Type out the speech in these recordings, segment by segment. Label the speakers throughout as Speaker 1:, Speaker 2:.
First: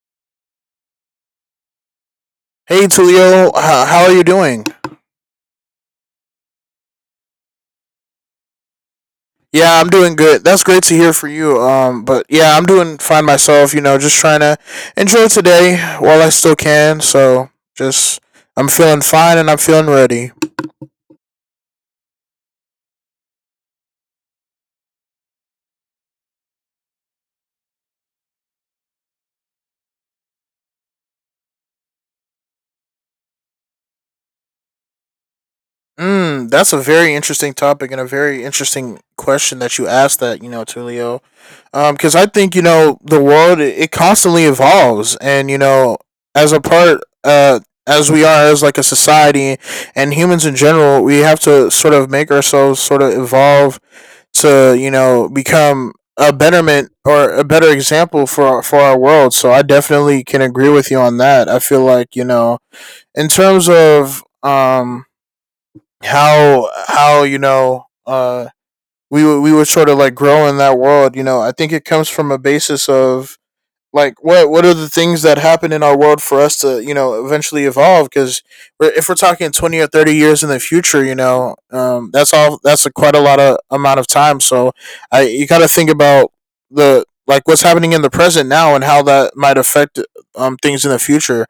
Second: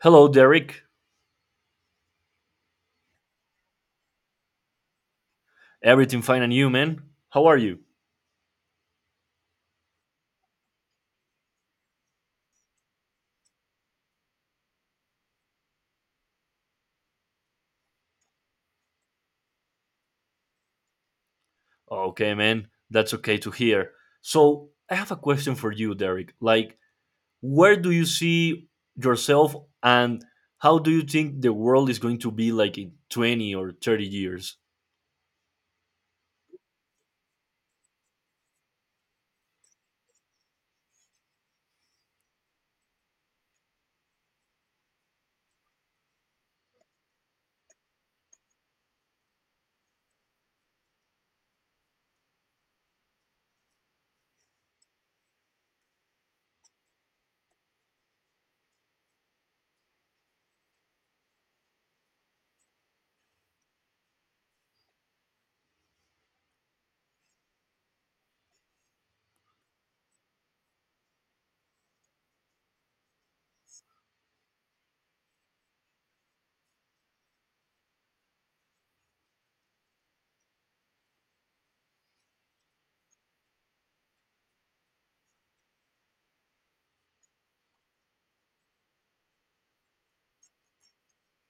Speaker 1: Hello, Derek.
Speaker 2: Hey Tulio, how are you doing?
Speaker 1: Everything fine and you, man? How are you?
Speaker 2: Yeah, I'm doing good. That's great to hear for you. But yeah, I'm doing fine myself. You know, just trying to enjoy today while I still can. So just I'm feeling fine and I'm feeling ready.
Speaker 1: Okay, man. That's okay to hear. So, I have a question for you, Derek. Like, where do you see yourself and how do you think the world is going to be like in 20 or 30 years?
Speaker 2: Mm, that's a very interesting topic and a very interesting question that you asked. That you know, Tulio. Because I think you know the world it constantly evolves, and you know as a part as we are as like a society and humans in general, we have to sort of make ourselves sort of evolve to you know become a betterment or a better example for our world. So I definitely can agree with you on that. I feel like you know in terms of how you know we were sort of like growing in that world. You know, I think it comes from a basis of like what are the things that happen in our world for us to you know eventually evolve? Because if we're talking 20 or 30 years in the future, you know, that's all that's a quite a lot of amount of time. So I you got to think about the like what's happening in the present now and how that might affect things in the future.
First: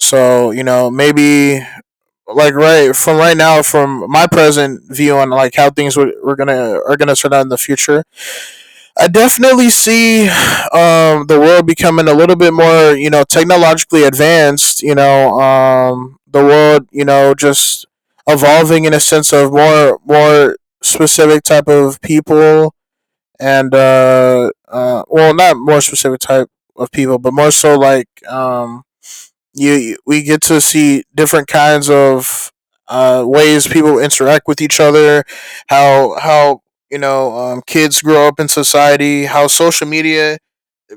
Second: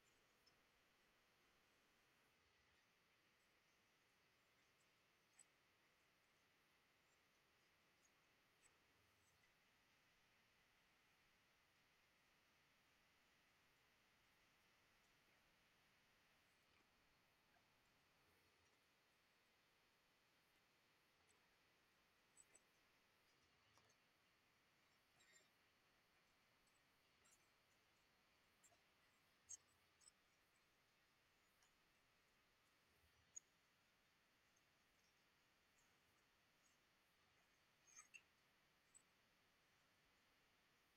Speaker 2: So you know maybe like right from right now from my present view on like how things were gonna are gonna turn out in the future I definitely see the world becoming a little bit more you know technologically advanced, you know. The world, you know, just evolving in a sense of more specific type of people, and well not more specific type of people but more so like, you, you we get to see different kinds of ways people interact with each other, how you know kids grow up in society, how social media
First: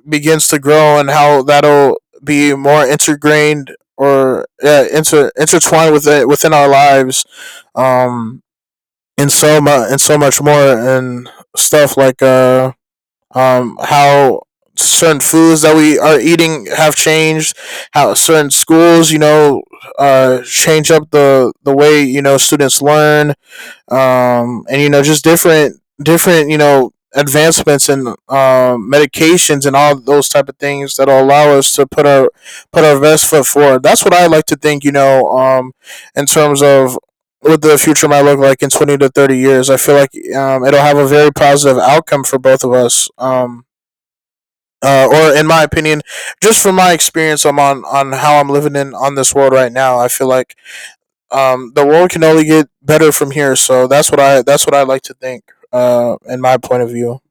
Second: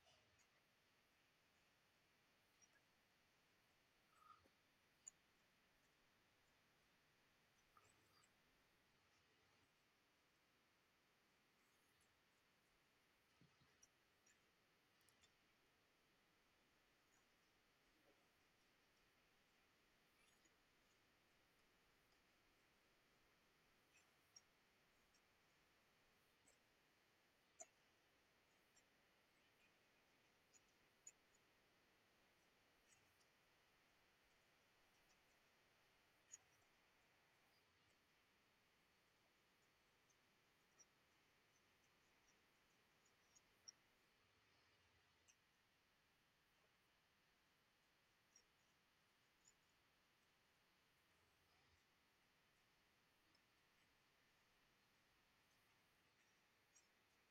Speaker 2: begins to grow, and how that'll be more integrated or intertwined with it within our lives, um, and so much more, and stuff like how certain foods that we are eating have changed, how certain schools, you know, change up the way, you know, students learn, and you know just different you know advancements and, medications and all those type of things that'll allow us to put our best foot forward. That's what I like to think, you know. In terms of what the future might look like in 20 to 30 years, I feel like it'll have a very positive outcome for both of us. Or in my opinion, just from my experience, I'm on how I'm living in on this world right now. I feel like the world can only get better from here. So that's what I like to think. In my point of view.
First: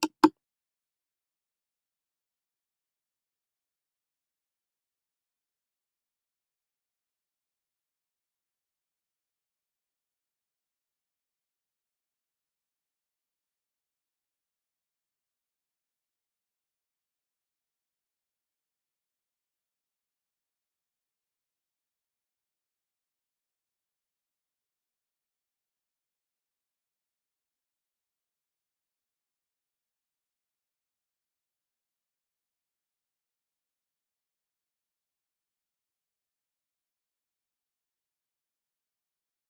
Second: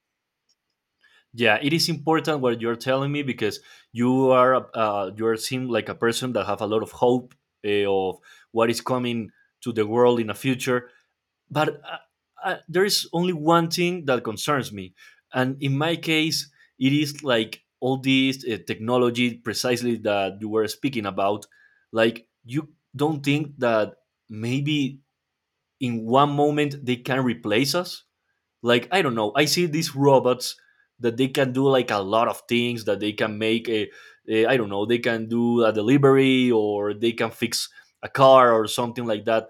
Speaker 1: Yeah, it is important what you're telling me because you are seem like a person that have a lot of hope, of what is coming to the world in the future. But there is only one thing that concerns me, and in my case it is like all this technology precisely that you were speaking about. Like, you don't think that maybe in one moment they can replace us? Like, I don't know, I see these robots that they can do like a lot of things, that they can make a, I don't know, they can do a delivery or they can fix a car or something like that.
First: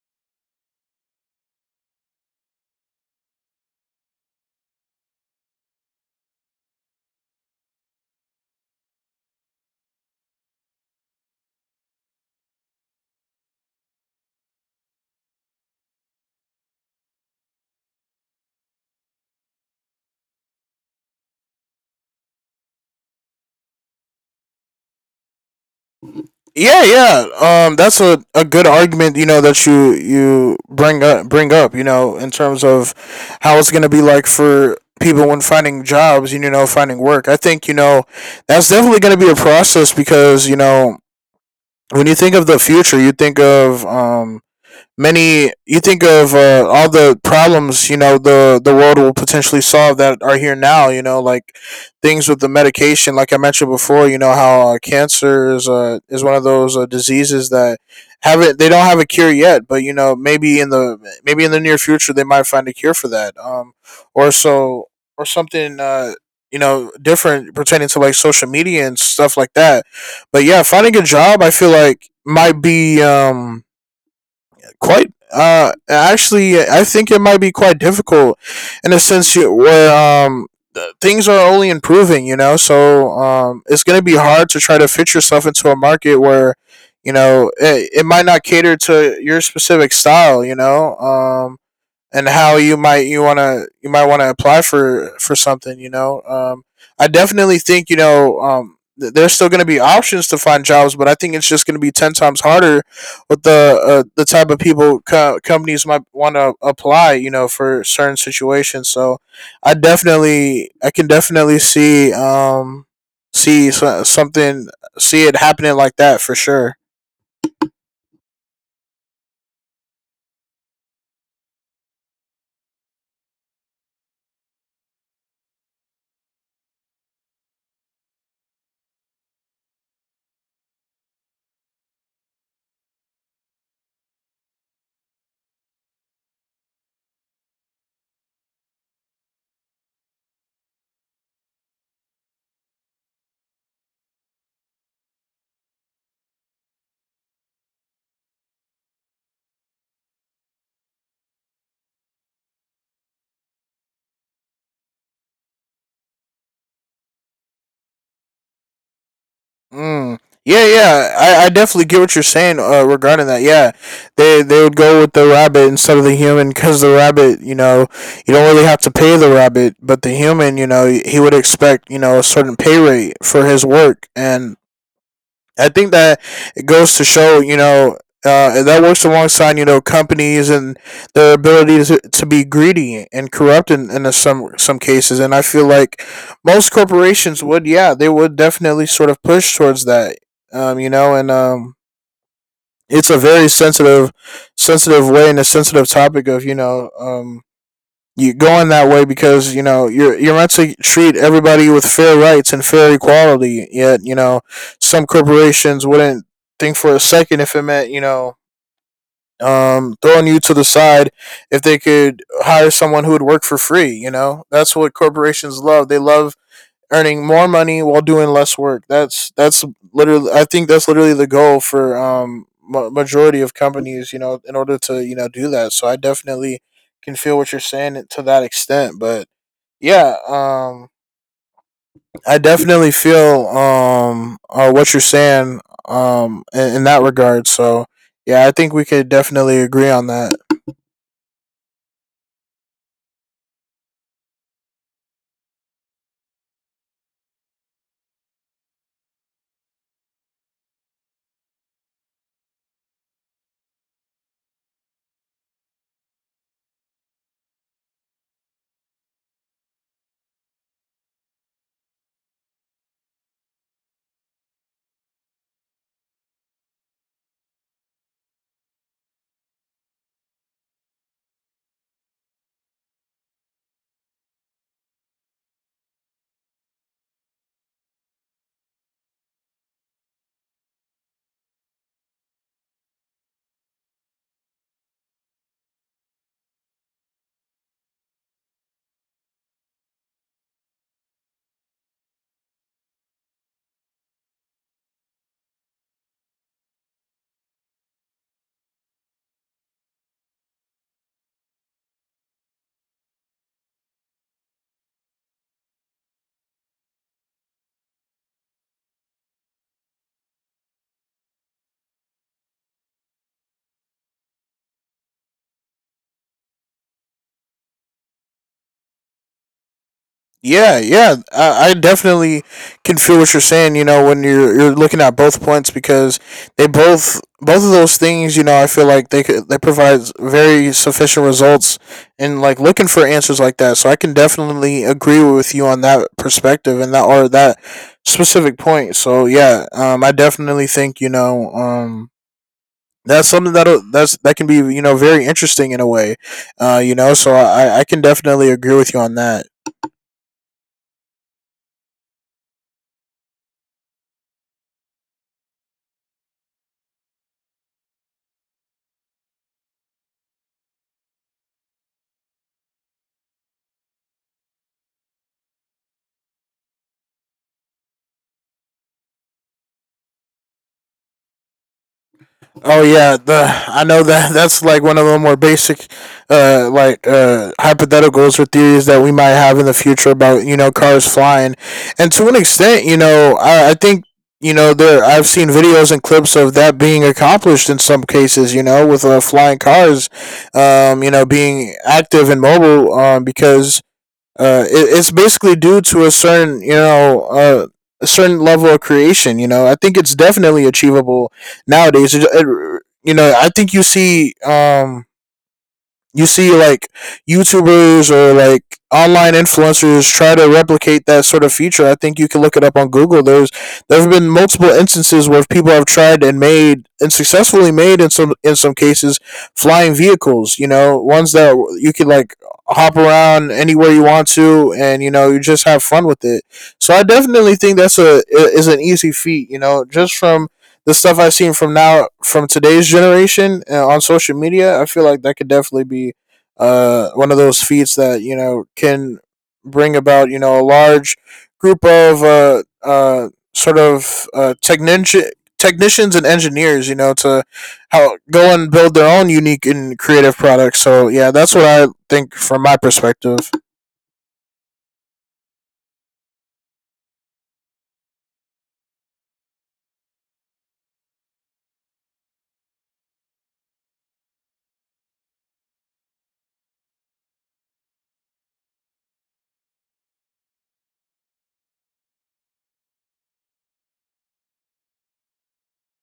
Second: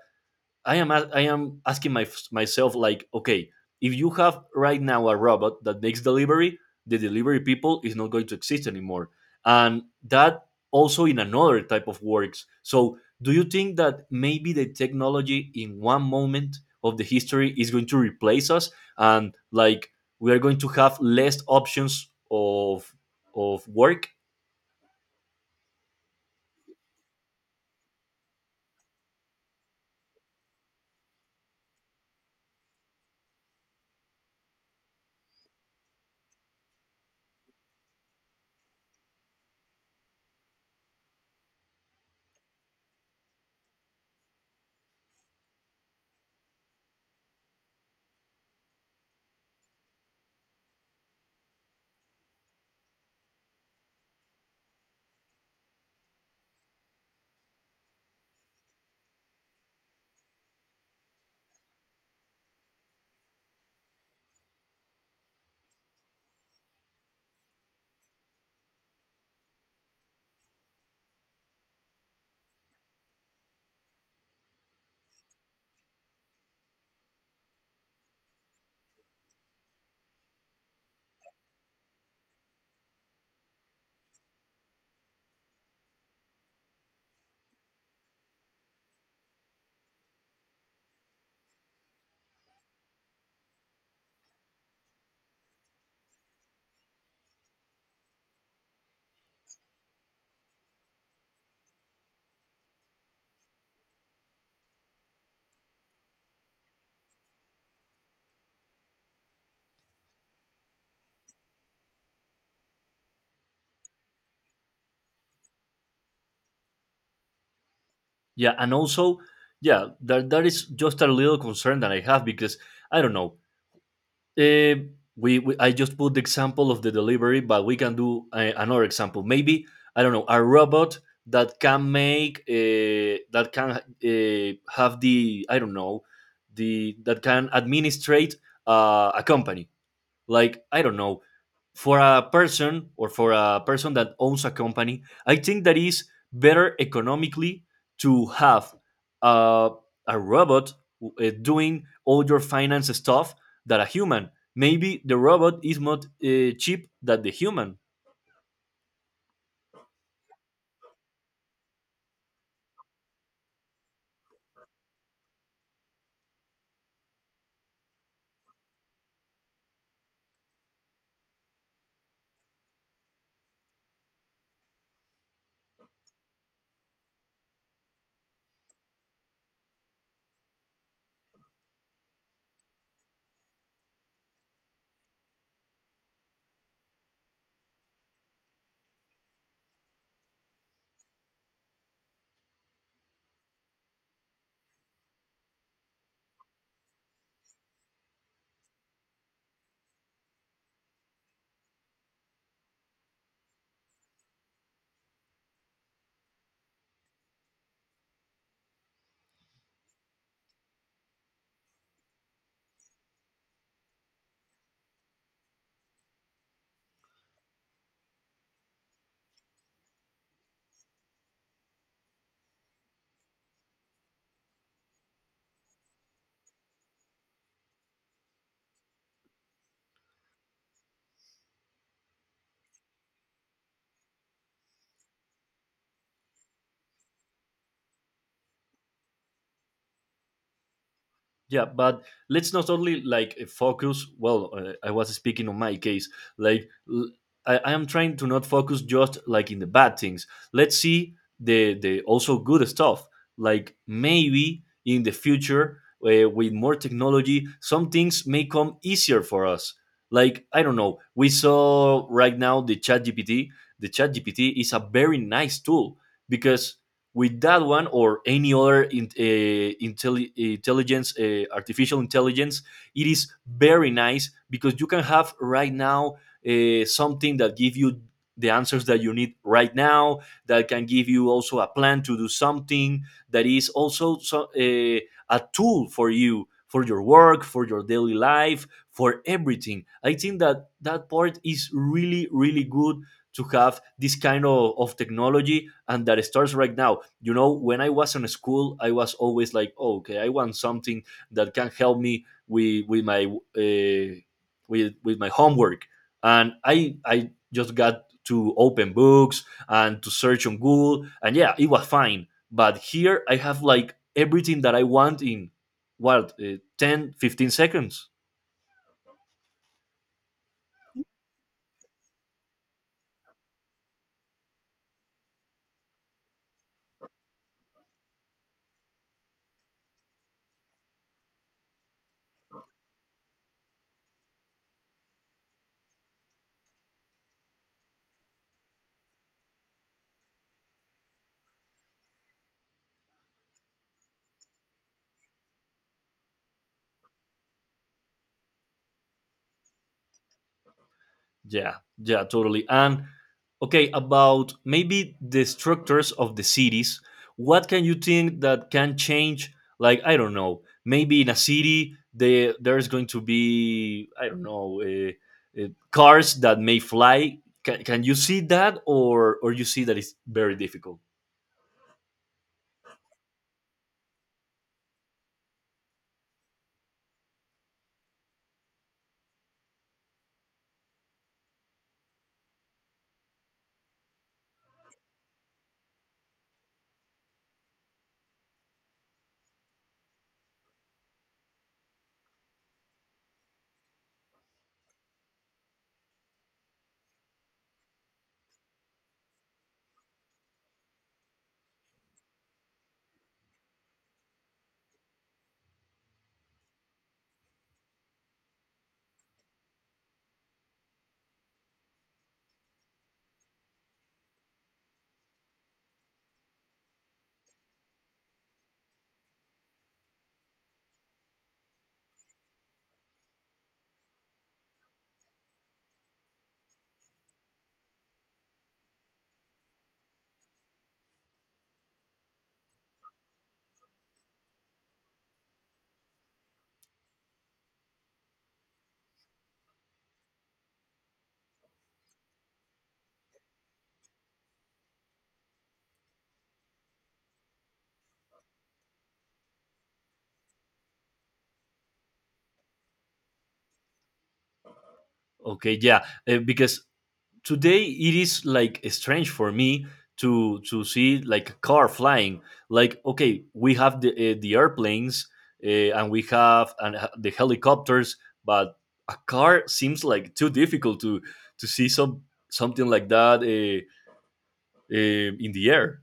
Speaker 1: I am asking myself like, okay, if you have right now a robot that makes delivery, the delivery people is not going to exist anymore, and that also in another type of works. So, do you think that maybe the technology in one moment of the history is going to replace us, and like we are going to have less options of work?
Speaker 2: Yeah, yeah. That's a good argument. You know that you bring up. You know in terms of how it's gonna be like for people when finding jobs. You know, finding work. I think you know that's definitely gonna be a process because you know when you think of the future, you think of many you think of all the problems, you know, the world will potentially solve that are here now, you know, like things with the medication like I mentioned before. You know how, cancer is, is one of those diseases that haven't they don't have a cure yet, but you know maybe in the near future they might find a cure for that, or so or something you know, different pertaining to like social media and stuff like that. But yeah, finding a job I feel like might be, quite actually I think it might be quite difficult in a sense where, things are only improving, you know. So it's going to be hard to try to fit yourself into a market where you know it might not cater to your specific style, you know. And how you might you want to you might want to apply for something, you know. I definitely think you know there's still going to be options to find jobs, but I think it's just going to be 10 times harder with the, the type of people companies might want to apply, you know, for certain situations. So I definitely I can definitely see see so- something see it happening like that for sure.
Speaker 1: Yeah, and also, yeah, that is just a little concern that I have because I don't know. Uh, we I just put the example of the delivery, but we can do another example. Maybe, I don't know, a robot that can make that can have the, I don't know, the that can administrate a company. Like, I don't know, for a person, or for a person that owns a company, I think that is better economically to have uh, a robot doing all your finance stuff than a human. Maybe the robot is not cheap than the human.
Speaker 2: Mm. Yeah, yeah. I definitely get what you're saying, regarding that. Yeah, they would go with the rabbit instead of the human because the rabbit, you know, you don't really have to pay the rabbit, but the human, you know, he would expect you know a certain pay rate for his work. And I think that it goes to show, you know, that works alongside, you know, companies and their ability to be greedy and corrupt in some cases. And I feel like most corporations would, yeah, they would definitely sort of push towards that, you know. And it's a very sensitive, sensitive way and a sensitive topic of, you know, you're going that way because you know you're meant to treat everybody with fair rights and fair equality. Yet you know some corporations wouldn't think for a second if it meant, you know, throwing you to the side if they could hire someone who would work for free. You know that's what corporations love. They love earning more money while doing less work. That's literally the goal for majority of companies, you know, in order to, you know, do that. So I definitely can feel what you're saying to that extent. But yeah, I definitely feel what you're saying in that regard. So yeah, I think we could definitely agree on that.
Speaker 1: Yeah, but let's not only like focus. Well, I was speaking on my case. Like l- I am trying to not focus just like in the bad things. Let's see the also good stuff. Like, maybe in the future, with more technology, some things may come easier for us. Like, I don't know. We saw right now the Chat GPT. The Chat GPT is a very nice tool because with that one or any other intelligence, artificial intelligence, it is very nice because you can have right now something that gives you the answers that you need right now, that can give you also a plan to do something, that is also so, a tool for you, for your work, for your daily life, for everything. I think that that part is really, really good to have this kind of technology, and that starts right now. You know, when I was in school I was always like, oh, okay, I want something that can help me with my with my homework, and I just got to open books and to search on Google, and yeah, it was fine, but here I have like everything that I want in what, 10 15 seconds.
Speaker 2: Yeah, yeah, I definitely can feel what you're saying. You know, when you're looking at both points because they both of those things, you know, I feel like they provide very sufficient results and like looking for answers like that. So I can definitely agree with you on that perspective and that specific point. So yeah, I definitely think you know that's something that that can be, you know, very interesting in a way. You know, so I can definitely agree with you on that.
Speaker 1: Yeah, yeah, totally. And okay, about maybe the structures of the cities, what can you think that can change? Like, I don't know, maybe in a city, there's going to be, I don't know, cars that may fly. Can you see that, or you see that it's very difficult?
Speaker 2: Oh yeah, the I know that that's like one of the more basic, hypotheticals or theories that we might have in the future about you know cars flying, and to an extent, you know, I think you know there I've seen videos and clips of that being accomplished in some cases, you know, with, flying cars, you know, being active and mobile. It's basically due to a certain, you know, a certain level of creation. You know, I think it's definitely achievable nowadays. You know, I think you see, you see like YouTubers or like online influencers try to replicate that sort of feature. I think you can look it up on Google. There have been multiple instances where people have tried and made and successfully made in some cases flying vehicles. You know, ones that you could like hop around anywhere you want to, and you know you just have fun with it. So I definitely think that's a is an easy feat. You know, just from the stuff I've seen from now from today's generation, on social media, I feel like that could definitely be one of those feats that you know can bring about you know a large group of sort of technicians and engineers, you know, to how go and build their own unique and creative products. So yeah, that's what I think from my perspective.
Speaker 1: Okay, yeah, because today it is like strange for me to see like a car flying. Like, okay, we have the, the airplanes, and we have and the helicopters, but a car seems like too difficult to see something like that, uh, in the air.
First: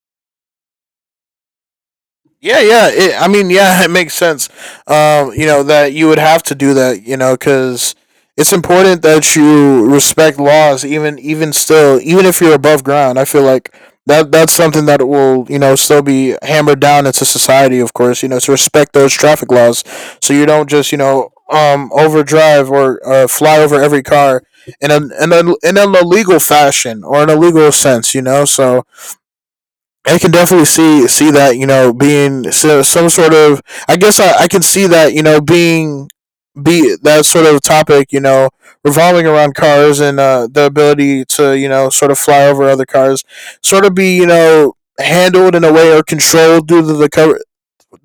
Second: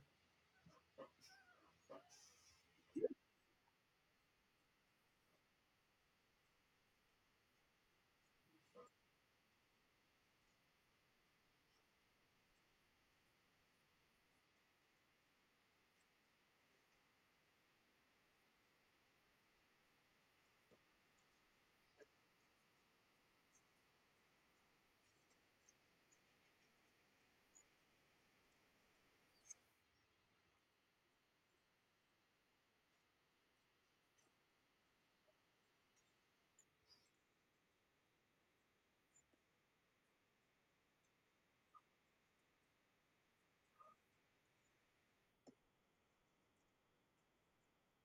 Speaker 2: Yeah, yeah. I mean, yeah, it makes sense. You know that you would have to do that. You know, because it's important that you respect laws, even still, even if you're above ground. I feel like that's something that will, you know, still be hammered down into society. Of course, you know, to respect those traffic laws, so you don't just you know overdrive or, fly over every car in an illegal fashion or an illegal sense. You know, so I can definitely see that, you know, being some sort of. I guess I can see that you know being be that sort of topic you know revolving around cars and the ability to you know sort of fly over other cars, sort of be you know handled in a way or controlled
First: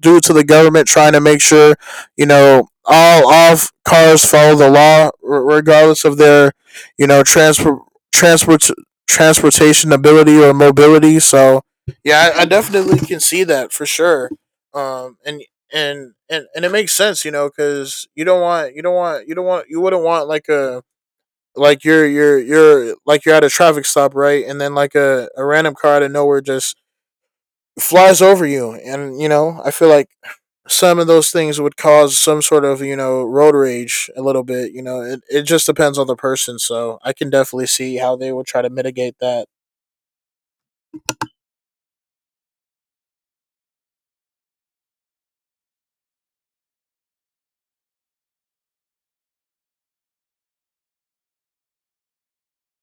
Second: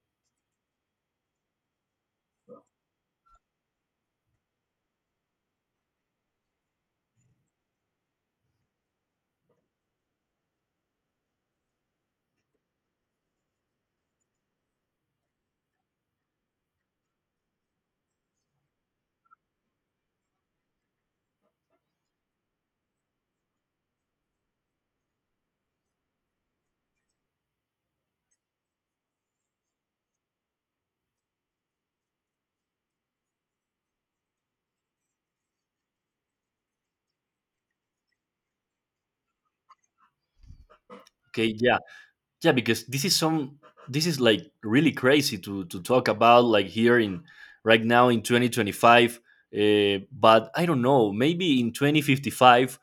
Speaker 2: due to the government trying to make sure you know all cars follow the law regardless of their you know transport transportation ability or mobility. So yeah, I definitely can see that for sure. Um, and and and it makes sense, you know, because you don't want you don't want you don't want you wouldn't want like a like you're like you're at a traffic stop, right? And then like a random car out of nowhere just flies over you, and you know, I feel like some of those things would cause some sort of, you know, road rage a little bit. It just depends on the person, so I can definitely see how they would try to mitigate that.
Speaker 1: Okay, yeah, yeah, because this is some, this is like really crazy to talk about, like here in, right now in 2025. But I don't know, maybe in 2055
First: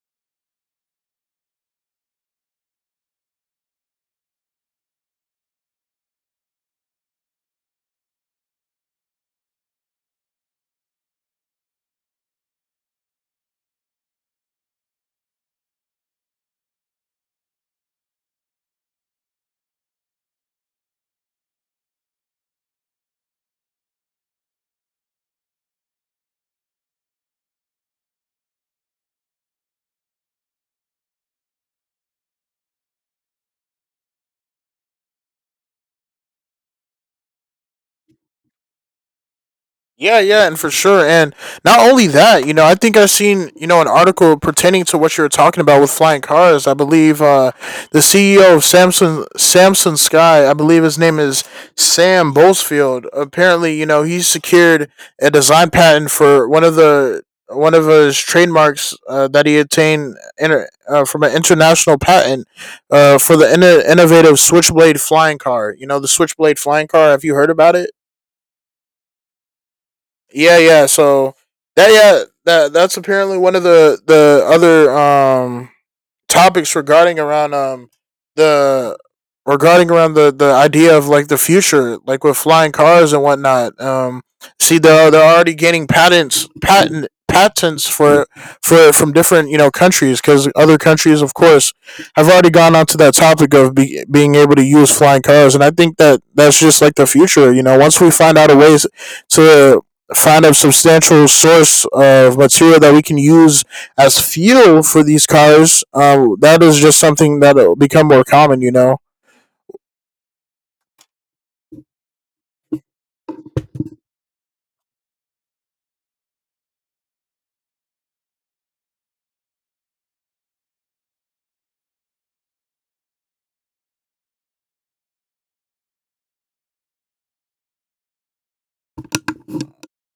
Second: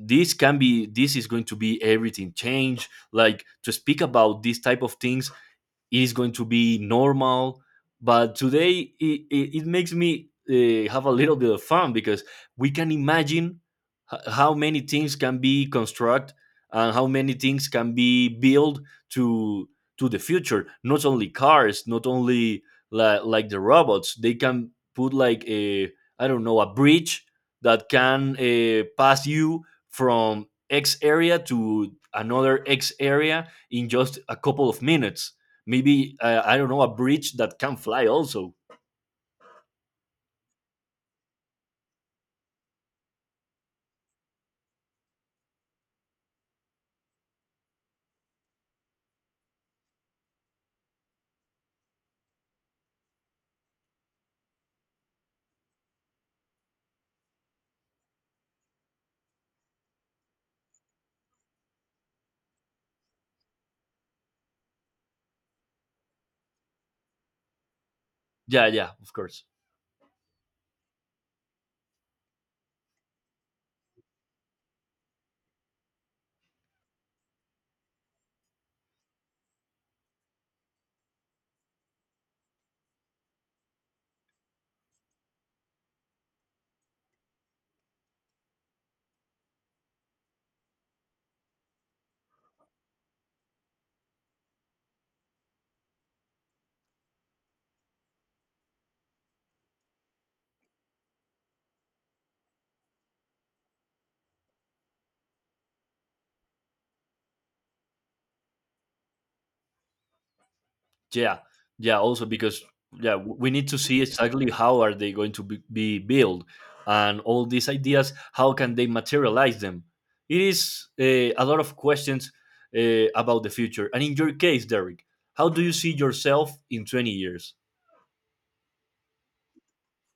Speaker 1: this can be, this is going to be everything change. Like to speak about these type of things it is going to be normal. But today it makes me have a little bit of fun because we can imagine how many things can be construct and how many things can be built to the future. Not only cars, not only like the robots, they can put like a, I don't know, a bridge that can pass you from X area to another X area in just a couple of minutes. Maybe, I don't know, a bridge that can fly also.
Speaker 2: Yeah, yeah, and for sure. And not only that, you know, I think I've seen, you know, an article pertaining to what you were talking about with flying cars. I believe the CEO of Samsung Sky, I believe his name is Sam Bolsfield. Apparently, you know, he secured a design patent for one of his trademarks that he obtained from an international patent for the innovative Switchblade flying car. You know, the Switchblade flying car. Have you heard about it?
Speaker 1: Yeah, yeah, of course.
Speaker 2: Yeah, yeah. So that that's apparently one of the other topics regarding around the regarding around the idea of like the future, like with flying cars and whatnot. See, they're already getting patents for from different you know countries, because other countries, of course, have already gone onto that topic of being able to use flying cars. And I think that that's just like the future. You know, once we find out a ways to find a substantial source of material that we can use as fuel for these cars, that is just something that'll become more common. You know.
Speaker 1: Yeah, yeah. Also because, yeah, we need to see exactly how are they going to be built, and all these ideas. How can they materialize them? It is a lot of questions about the future. And in your case, Derek, how do you see yourself in 20 years?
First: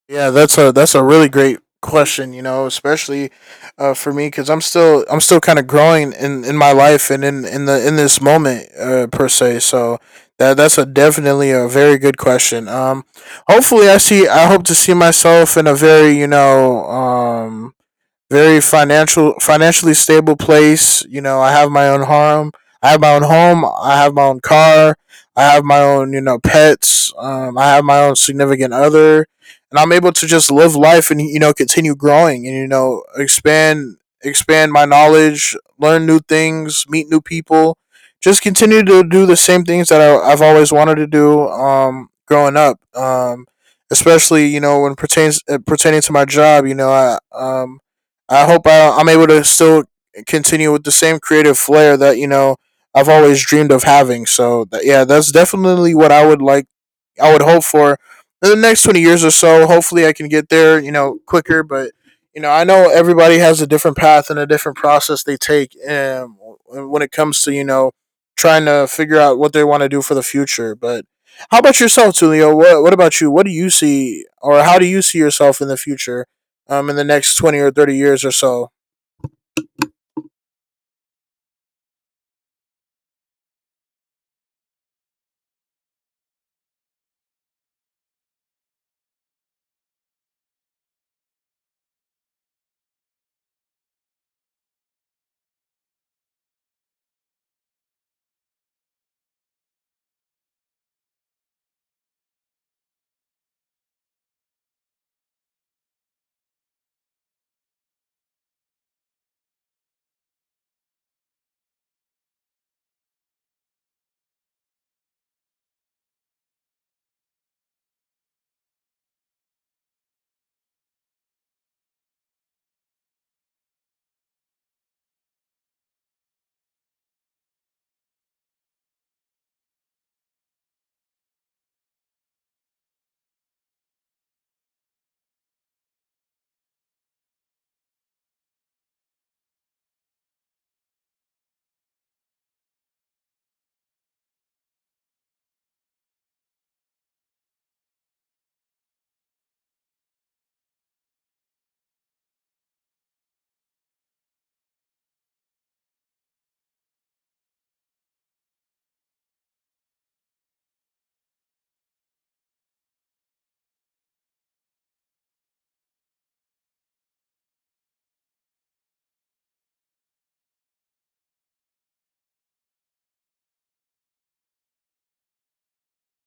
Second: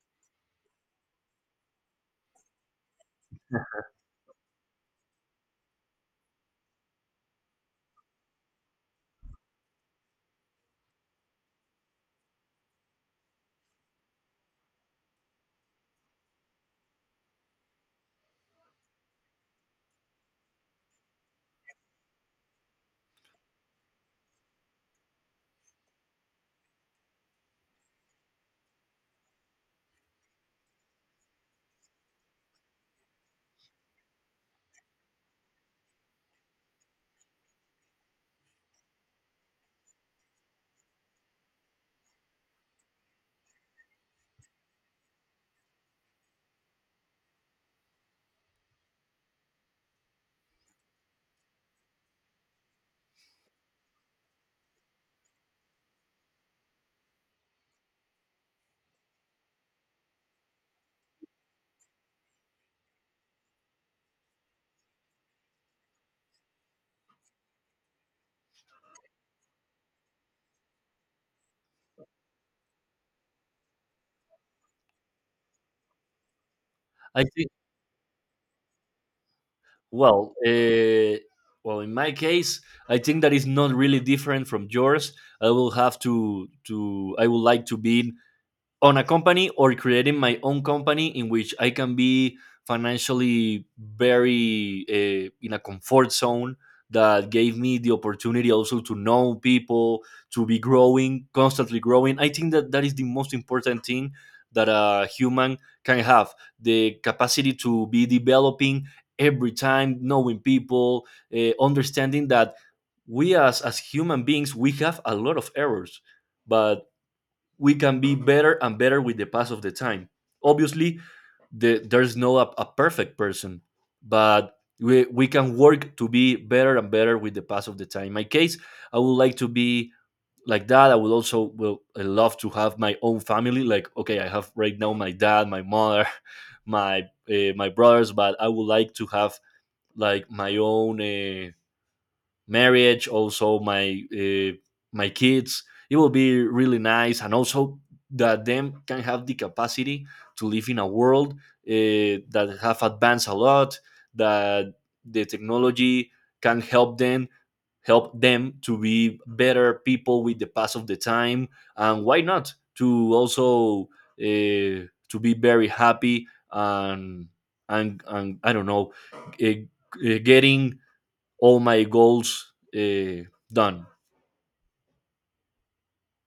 Speaker 2: Yeah, that's a really great question. You know, especially for me, because I'm still kind of growing in my life and in the in this moment per se. So that's a definitely a very good question. Hopefully I see I hope to see myself in a very very financially stable place. You know, I have my own home. I have my own home. I have my own car. I have my own, you know, pets. I have my own significant other, and I'm able to just live life and you know continue growing and you know expand my knowledge, learn new things, meet new people, just continue to do the same things that I've always wanted to do. Growing up, especially, you know, when pertains pertaining to my job, you know, I hope I'm able to still continue with the same creative flair that you know I've always dreamed of having. So yeah, that's definitely what I would like I would hope for in the next 20 years or so. Hopefully, I can get there, you know, quicker. But, you know, I know everybody has a different path and a different process they take, when it comes to, you know, trying to figure out what they want to do for the future. But how about yourself, Tulio? What about you? What do you see, or how do you see yourself in the future in the
Speaker 1: I
Speaker 2: next
Speaker 1: think,
Speaker 2: 20 or 30 years or so?
Speaker 1: well, well, in my case, I think that is not really different from yours. I will have to I would like to be on a company or creating my own company in which I can be financially very, in a comfort zone that gave me the opportunity also to know people, to be growing, constantly growing. I think that that is the most important thing that a human can have, the capacity to be developing every time, knowing people, understanding that we as human beings we have a lot of errors, but we can be better and better with the pass of the time. Obviously, there's no a, a perfect person, but we can work to be better and better with the pass of the time. In my case, I would like to be like that. I would also will I love to have my own family. Like, okay, I have right now my dad, my mother, my my brothers, but I would like to have like my own marriage, also my my kids. It will be really nice, and also that them can have the capacity to live in a world that have advanced a lot, that the technology can help them, to be better people with the pass of the time, and why not to also uh, to be very happy and and I don't know, getting all my goals done.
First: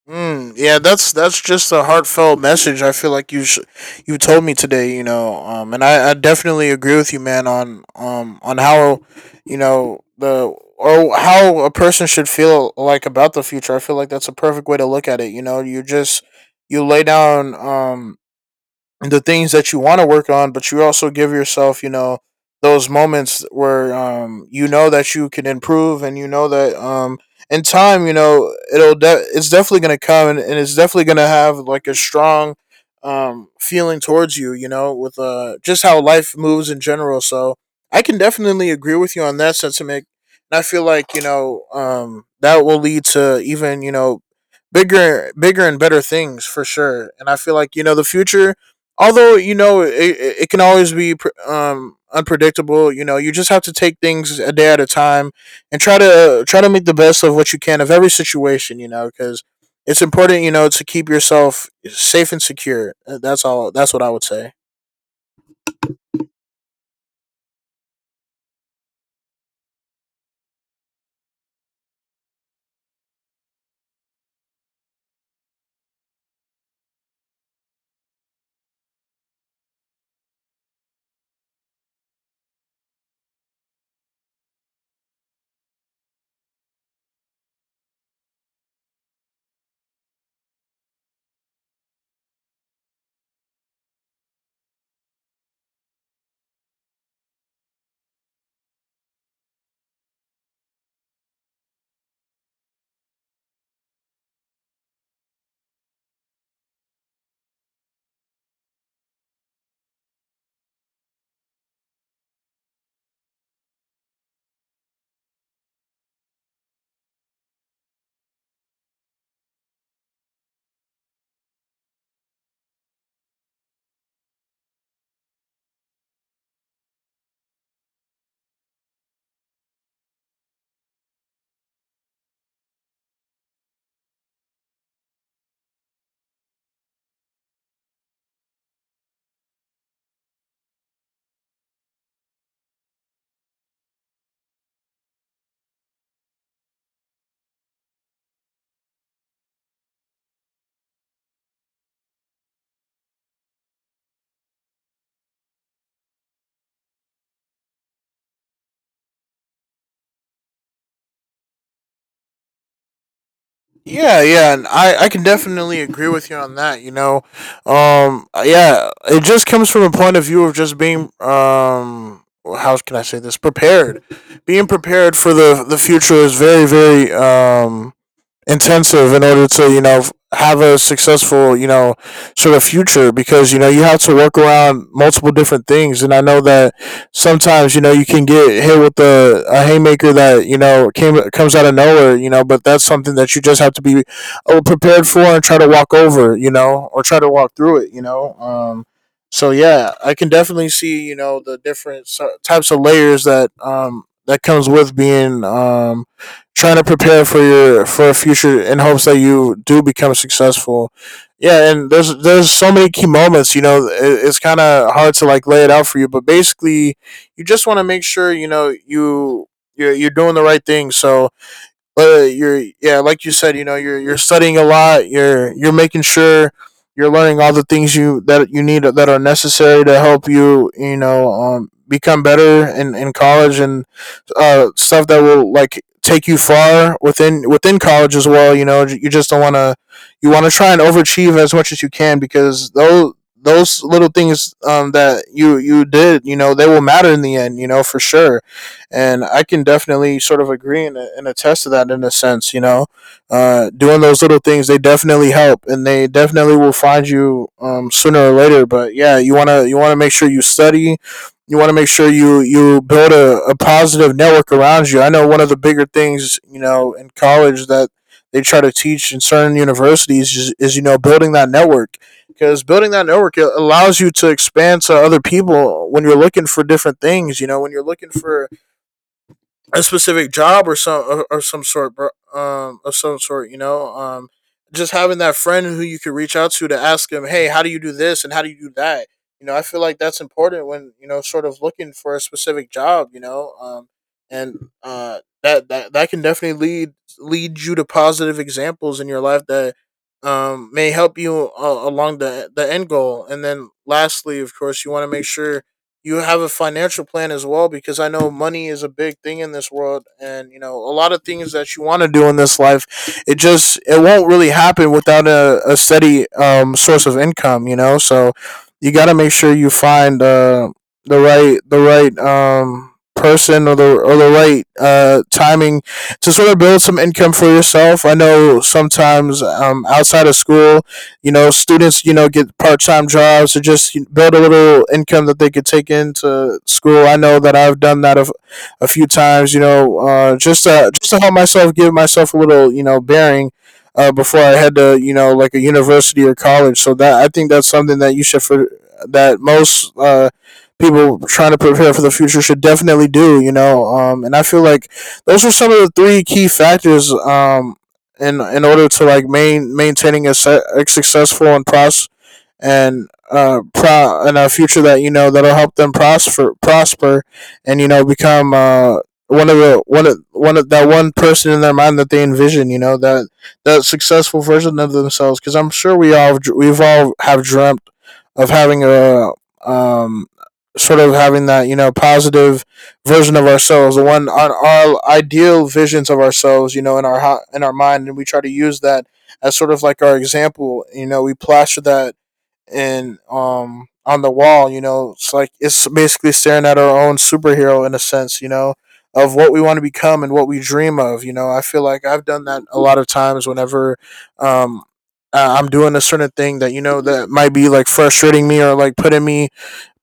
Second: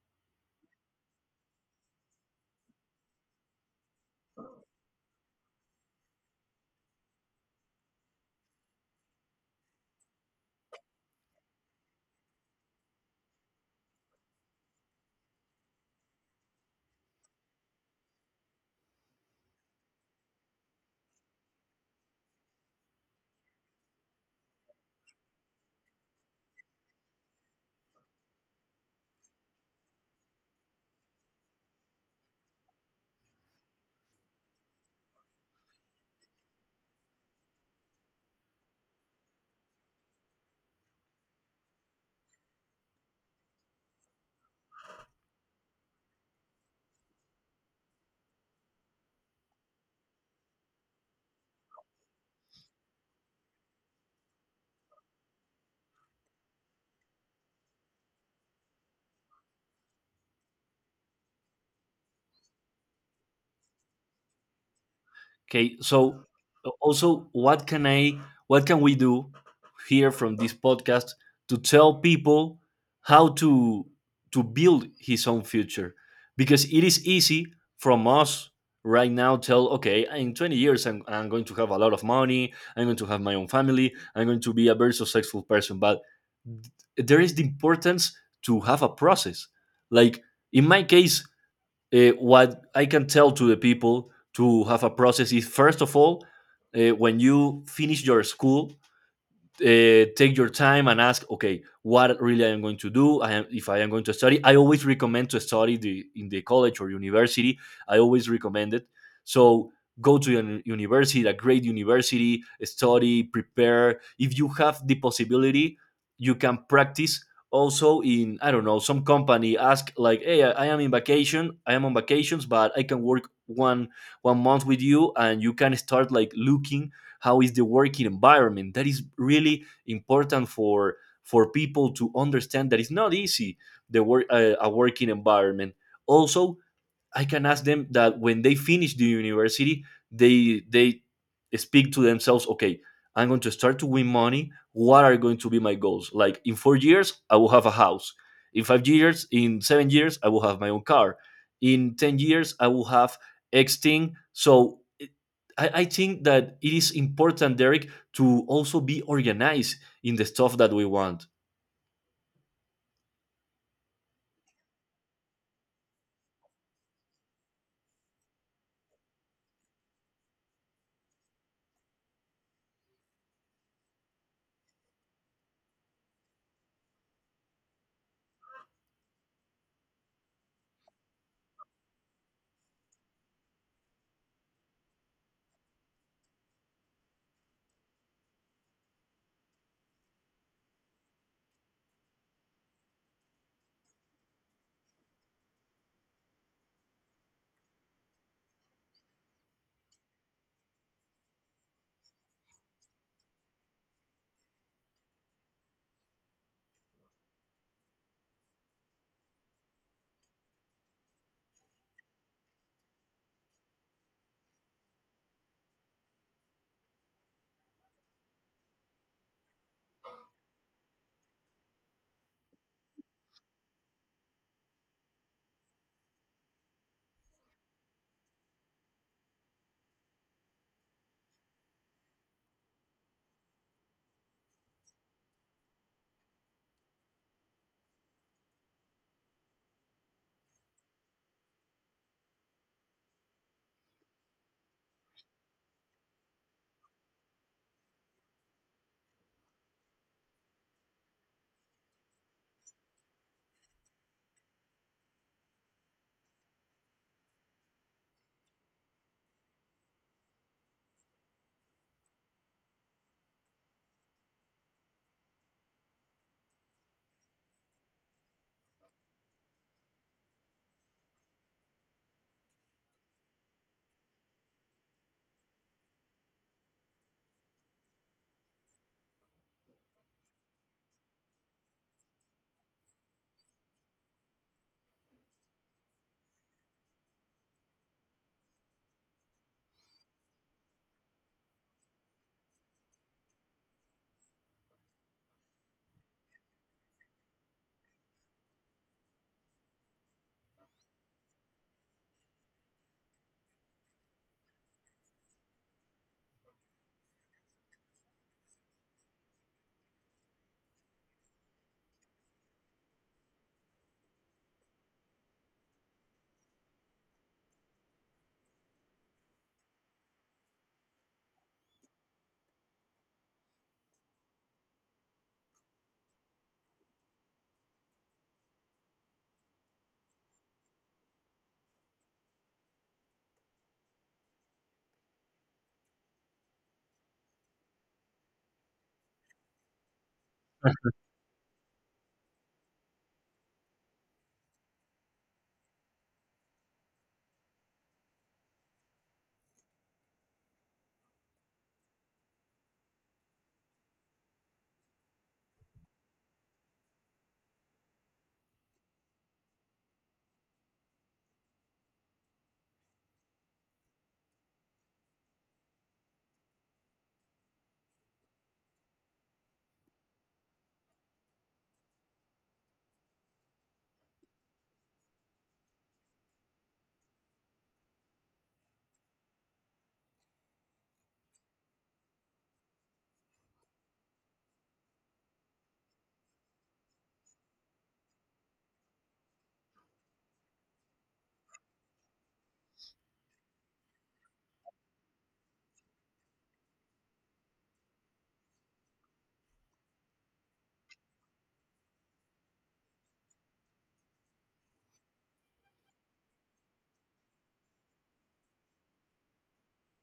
Speaker 2: Mm, yeah, that's just a heartfelt message. I feel like you told me today, you know, and I definitely agree with you, man, on how you know the or how a person should feel like about the future. I feel like that's a perfect way to look at it. You know, you lay down the things that you want to work on, but you also give yourself, you know, those moments where, you know that you can improve, and you know that, in time, you know, it's definitely gonna come, and it's definitely gonna have like a strong feeling towards you, you know, with just how life moves in general. So I can definitely agree with you on that sentiment. And I feel like you know, that will lead to even you know bigger and better things for sure. And I feel like you know the future, although you know it can always be, unpredictable, you know, you just have to take things a day at a time and try to make the best of what you can of every situation, you know, because it's important, you know, to keep yourself safe and secure. That's all that's what I would say.
Speaker 1: Okay, so also, what can I, what can we do here from this podcast to tell people how to build his own future? Because it is easy from us right now tell, okay, in 20 years I'm going to have a lot of money, I'm going to have my own family, I'm going to be a very successful person, but there is the importance to have a process. Like, in my case, what I can tell to the people to have a process is, first of all, when you finish your school, take your time and ask, okay, what really I am going to do. I am If I am going to study, I always recommend to study the in the college or university. I always recommend it. So, go to a university, a great university, study, prepare. If you have the possibility, you can practice also in, I don't know, some company. Ask like, hey, I am in vacation, I am on vacations, but I can work one month with you, and you can start like looking how is the working environment. That is really important for people to understand that it's not easy the work, a working environment. Also, I can ask them that when they finish the university, they speak to themselves, okay, I'm going to start to win money. What are going to be my goals? Like, in 4 years, I will have a house. In 5 years, in 7 years, I will have my own car. In 10 years, I will have X thing. I think that it is important, Derek, to also be organized in the stuff that we want.
Speaker 2: Yeah, yeah, and I can definitely agree with you on that, you know. Yeah, it just comes from a point of view of just being, well, how can I say this, prepared. Being prepared for the future is very intensive in order to, you know, have a successful, you know, sort of future, because you know you have to work around multiple different things. And I know that sometimes, you know, you can get hit with a haymaker that you know came comes out of nowhere, you know, but that's something that you just have to be prepared for and try to walk over, you know, or try to walk through it, you know. So yeah, I can definitely see, you know, the different types of layers that that comes with being, trying to prepare for your for a future in hopes that you do become successful. Yeah, and there's so many key moments. You know, it's kind of hard to like lay it out for you, but basically, you just want to make sure, you know, you're doing the right thing. So, you're yeah, like you said, you know, you're studying a lot. You're making sure you're learning all the things you that you need that are necessary to help you. You know, become better in college, and stuff that will like take you far within within college as well. You know, you just don't want to you want to try and overachieve as much as you can, because those little things, that you did, you know, they will matter in the end. You know, for sure. And I can definitely sort of agree and attest to that in a sense. You know, doing those little things, they definitely help, and they definitely will find you, sooner or later. But yeah, you wanna make sure you study. You want to make sure you build a positive network around you. I know one of the bigger things, you know, in college, that they try to teach in certain universities, is, you know, building that network, because building that network allows you to expand to other people when you're looking for different things. You know, when you're looking for a specific job, or some or some sort, of some sort, you know, just having that friend who you could reach out to ask them, hey, how do you do this, and how do you do that? You know, I feel like that's important when, you know, sort of looking for a specific job, you know. And that can definitely lead you to positive examples in your life that may help you along the end goal. And then lastly, of course, you want to make sure you have a financial plan as well, because I know money is a big thing in this world, and you know a lot of things that you want to do in this life, it just it won't really happen without a steady, source of income. You know, so you got to make sure you find the right person, or the right, timing, to sort of build some income for yourself. I know sometimes, outside of school, you know, students, you know, get part time jobs, or just build a little income that they could take into school. I know that I've done that a few times, you know, just to help myself, give myself a little, you know, bearing. Before I had to, you know, like a university or college, so that I think that's something that you should for that most people trying to prepare for the future should definitely do, you know. And I feel like those are some of the three key factors in order to like maintaining a successful and process and and a future that, you know, that'll help them prosper and, you know, become one of the one of that one person in their mind that they envision, you know, that successful version of themselves, because I'm sure we've all have dreamt of having a um sort of having that, you know, positive version of ourselves, the one on our ideal visions of ourselves, you know, in our mind, and we try to use that as sort of like our example. You know, we plaster that and on the wall. You know, it's like it's basically staring at our own superhero in a sense, you know, of what we want to become and what we dream of. You know, I feel like I've done that a lot of times whenever um I'm doing a certain thing that, you know, that might be like frustrating me, or like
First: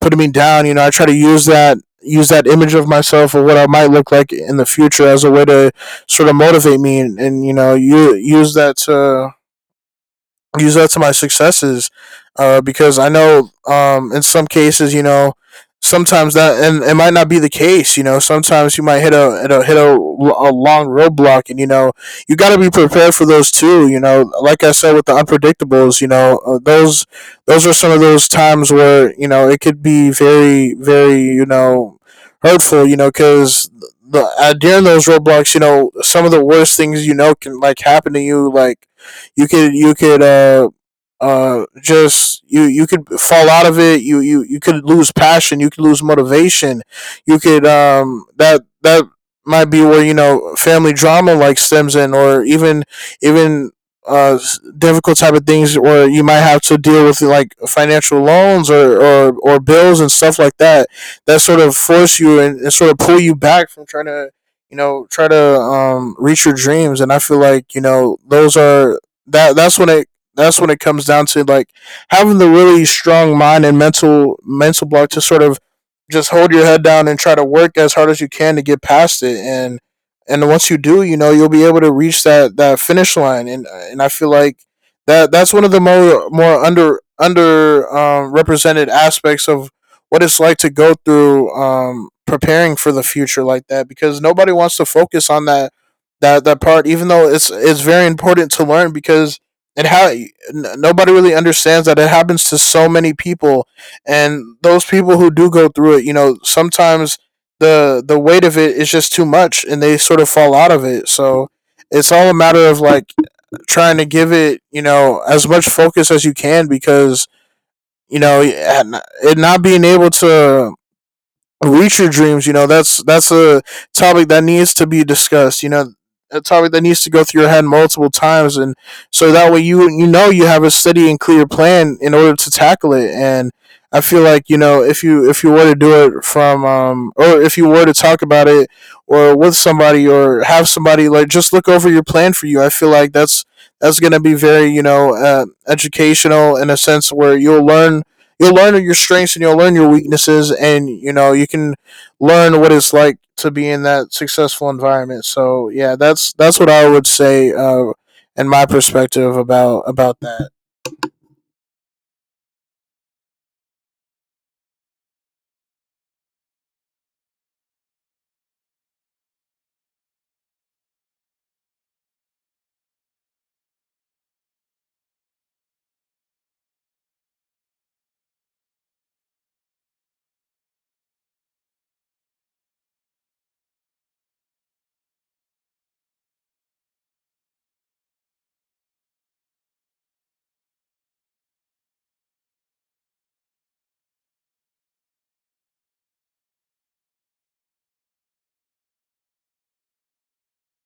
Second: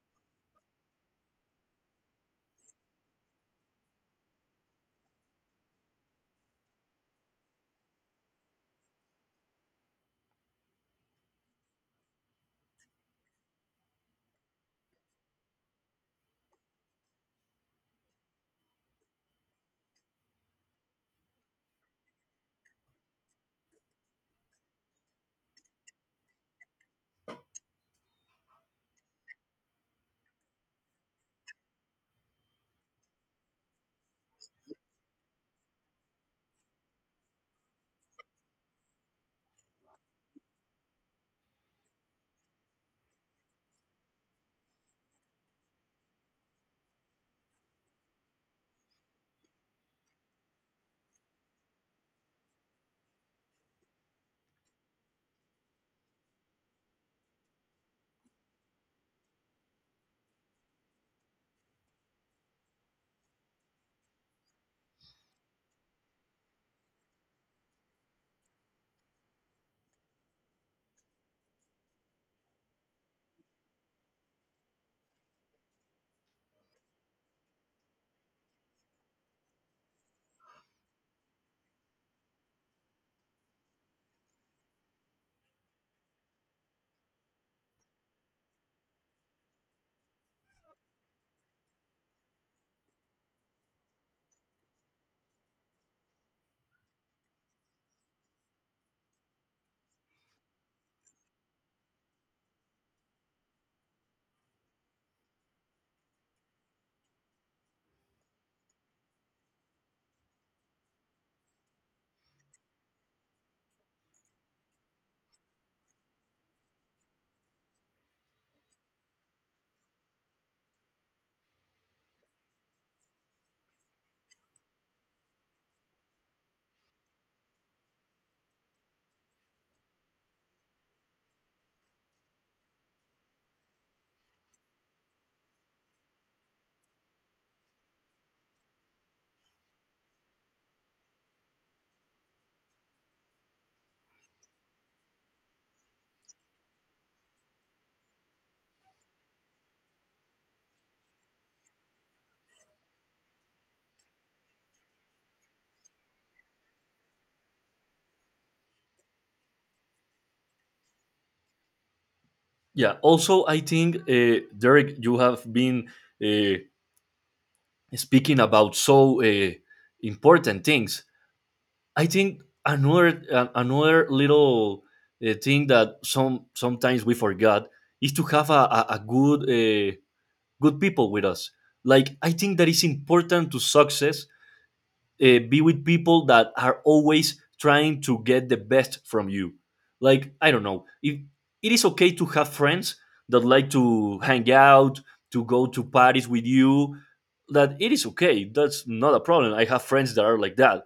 Speaker 2: putting me down. You know, I try to use that, use that image of myself or what I might look like in the future as a way to sort of motivate me, and you know, you use that to my successes. Because I know, in some cases, you know, sometimes that and it might not be the case. You know, sometimes you might hit a long roadblock, and, you know, you got to be prepared for those too. You know, like I said with the unpredictables, you know, those are some of those times where, you know, it could be very, very, you know, hurtful. You know, because the during those roadblocks, you know, some of the worst things, you know, can like happen to you. Like, you could just you could fall out of it. You you could lose passion, you could lose motivation, you could that might be where, you know, family drama like stems in, or even uh difficult type of things where you might have to deal with like financial loans, or bills and stuff like that, that sort of force you, and sort of pull you back from trying to, you know, try to reach your dreams. And I feel like, you know, those are that's when it, that's when it comes down to like having the really strong mind and mental block to sort of just hold your head down and try to work as hard as you can to get past it, and once you do, you know, you'll be able to reach that finish line. And I feel like that's one of the more under represented aspects of what it's like to go through, preparing for the future like that, because nobody wants to focus on that, that part, even though it's very important to learn, because nobody really understands that it happens to so many people, and those people who do go through it, you know, sometimes the weight of it is just too much, and they sort of fall out of it. So it's all a matter of like trying to give it, you know, as much focus as you can, because, you know, it not being able to reach your dreams, you know, that's a topic that needs to be discussed, you know, a topic that needs to go through your head multiple times, and so that way you, you know, you have a steady and clear plan in order to tackle it. And I feel like, you know, if you were to do it from or if you were to talk about it or with somebody, or have somebody like just look over your plan for you, I feel like that's going to be very, you know, educational in a sense where you'll learn your strengths, and you'll learn your weaknesses, and, you know, you can learn what it's like to be in that successful environment. So yeah, that's what I would say, in my perspective about that.
Speaker 1: Yeah. Also, I think, Derek, you have been uh, speaking about so, important things. I think another, another little thing that sometimes we forgot is to have a good, good people with us. Like, I think that is important to success. Be with people that are always trying to get the best from you. Like, I don't know, if it is okay to have friends that like to hang out, to go to parties with you, that it is okay. That's not a problem. I have friends that are like that,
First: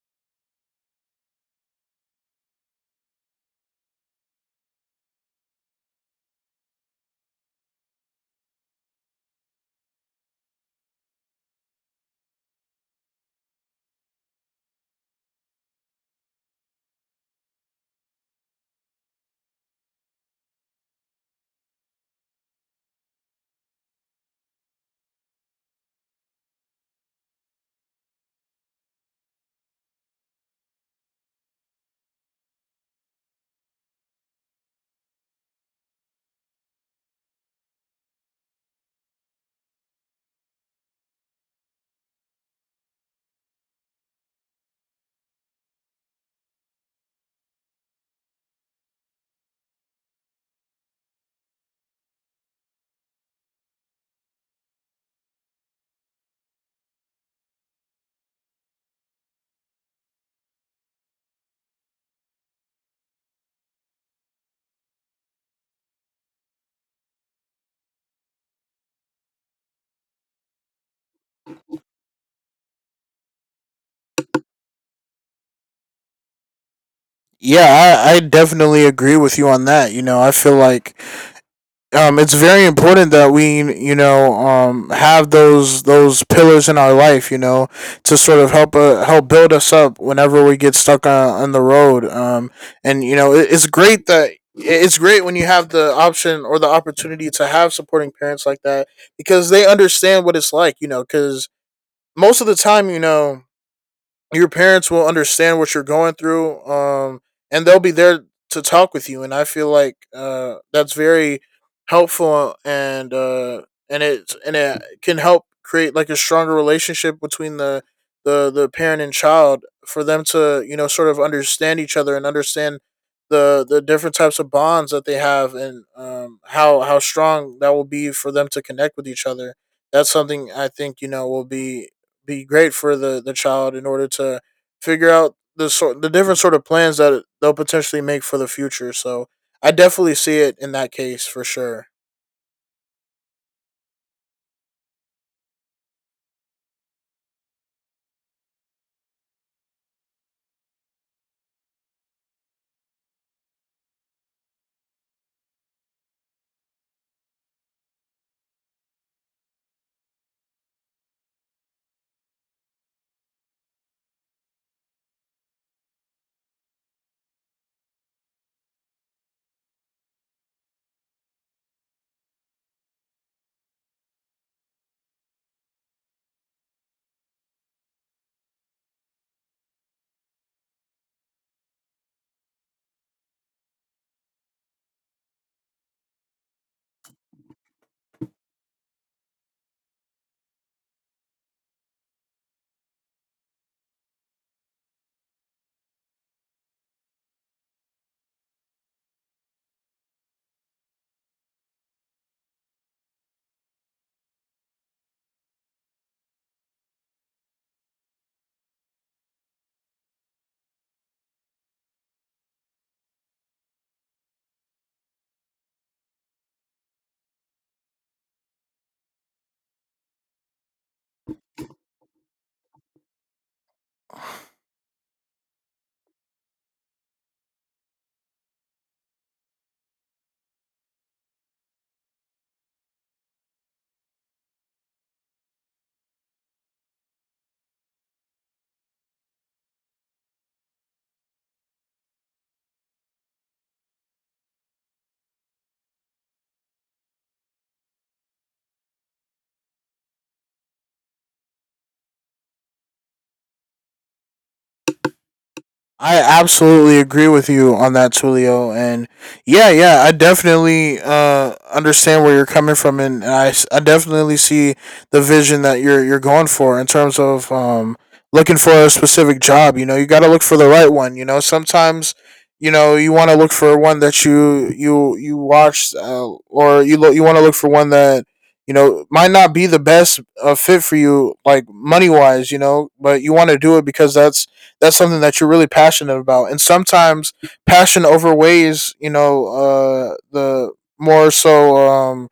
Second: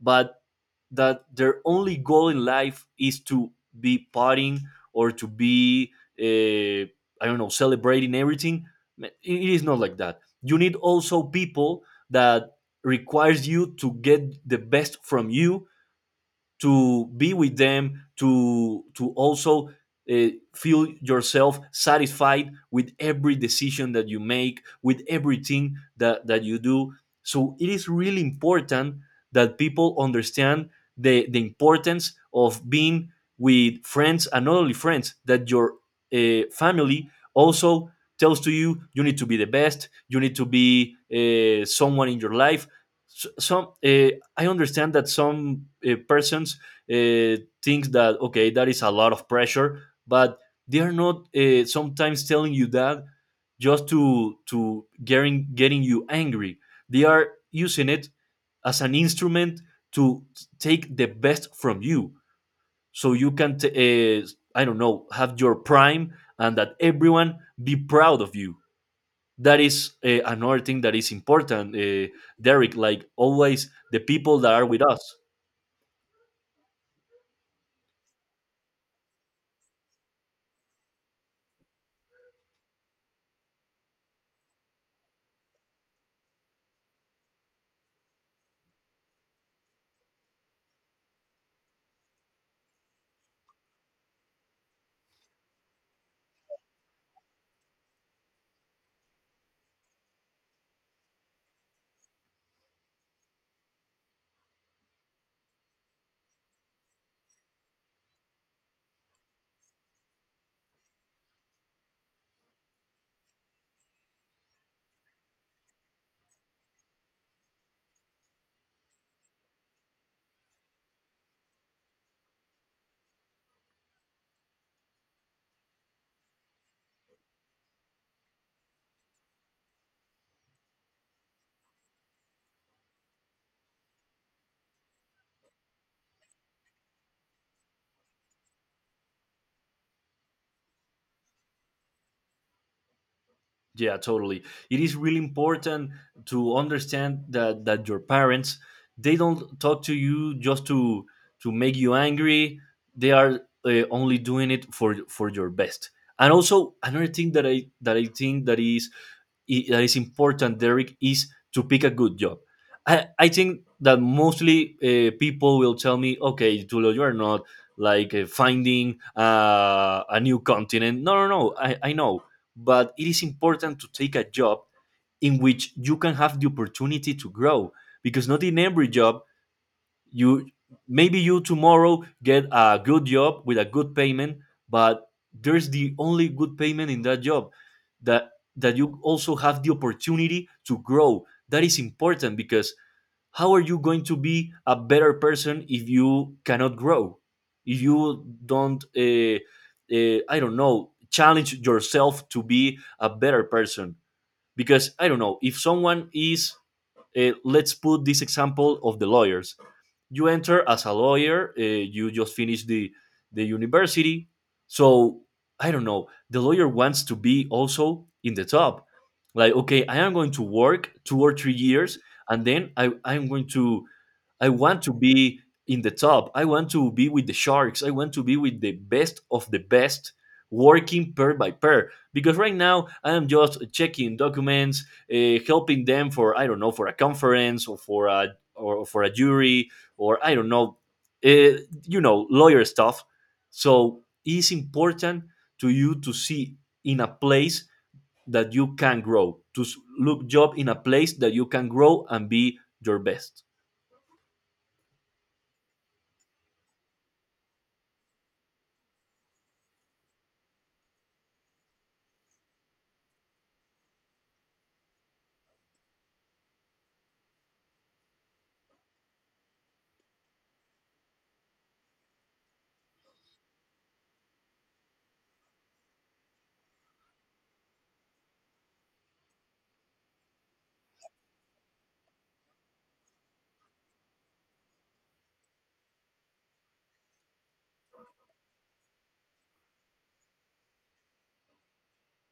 Speaker 1: but that their only goal in life is to be partying or to be, uh, I don't know, celebrating everything. It is not like that. You need also people that requires you to get the best from you to be with them to also uh, feel yourself satisfied with every decision that you make with everything that you do, so it is really important that people understand the importance of being with friends. And not only friends, that your family also tells to you, you need to be the best, you need to be someone in your life. S- some I understand that some persons uh, think that, okay, that is a lot of pressure, but they are not, sometimes telling you that just to getting you angry. They are using it as an instrument to take the best from you, so you can I don't know, have your prime and that everyone be proud of you. That is another thing that is important, Derek, like always the people that are with us.
Speaker 2: Yeah, I definitely agree with you on that. You know, I feel like, it's very important that we, you know, have those pillars in our life, you know, to sort of help help build us up whenever we get stuck on the road. And you know, it's great that it's great when you have the option or the opportunity to have supporting parents like that, because they understand what it's like, you know, because most of the time, you know, your parents will understand what you're going through, and they'll be there to talk with you. And I feel like that's very helpful, and and it can help create like a stronger relationship between the the parent and child for them to, you know, sort of understand each other, and understand the different types of bonds that they have, and how strong that will be for them to connect with each other. That's something I think, you know, will be great for the child in order to figure out the different sort of plans that they'll potentially make for the future. So I definitely see it in that case for sure.
Speaker 1: Yeah, totally. It is really important to understand that your parents, they don't talk to you just to make you angry. They are only doing it for your best. And also another thing that I think that is that is important, Derek, is to pick a good job. I think that mostly people will tell me, okay, Tulio, you are not like finding a new continent. No, no, no. I know, but it is important to take a job in which you can have the opportunity to grow, because not in every job you, maybe you tomorrow get a good job with a good payment, but there's the only good payment in that job, that that you also have the opportunity to grow. That is important because how are you going to be a better person if you cannot grow, if you don't I don't know, challenge yourself to be a better person? Because I don't know, if someone is, let's put this example of the lawyers. You enter as a lawyer, you just finish the university, so I don't know, the lawyer wants to be also in the top. Like, okay, I am going to work 2 or 3 years, and then I want to be in the top. I want to be with the sharks. I want to be with the best of the best, working pair by pair. Because right now I am just checking documents, helping them for, I don't know, for a conference or for a jury, or I don't know, you know, lawyer stuff. So it's important to you to see in a place that you can grow, to look job in a place that you can grow and be your best.
Speaker 2: I absolutely agree with you on that, Tulio. And yeah, yeah, I definitely understand where you're coming from, and I definitely see the vision that you're going for in terms of, looking for a specific job. You know, you got to look for the right one. You know, sometimes, you know, you want to look for one that you watch, or you want to look for one that, you know, might not be the best fit for you, like money wise. You know, but you want to do it because that's something that you're really passionate about. And sometimes passion overweighs, you know, the more so um,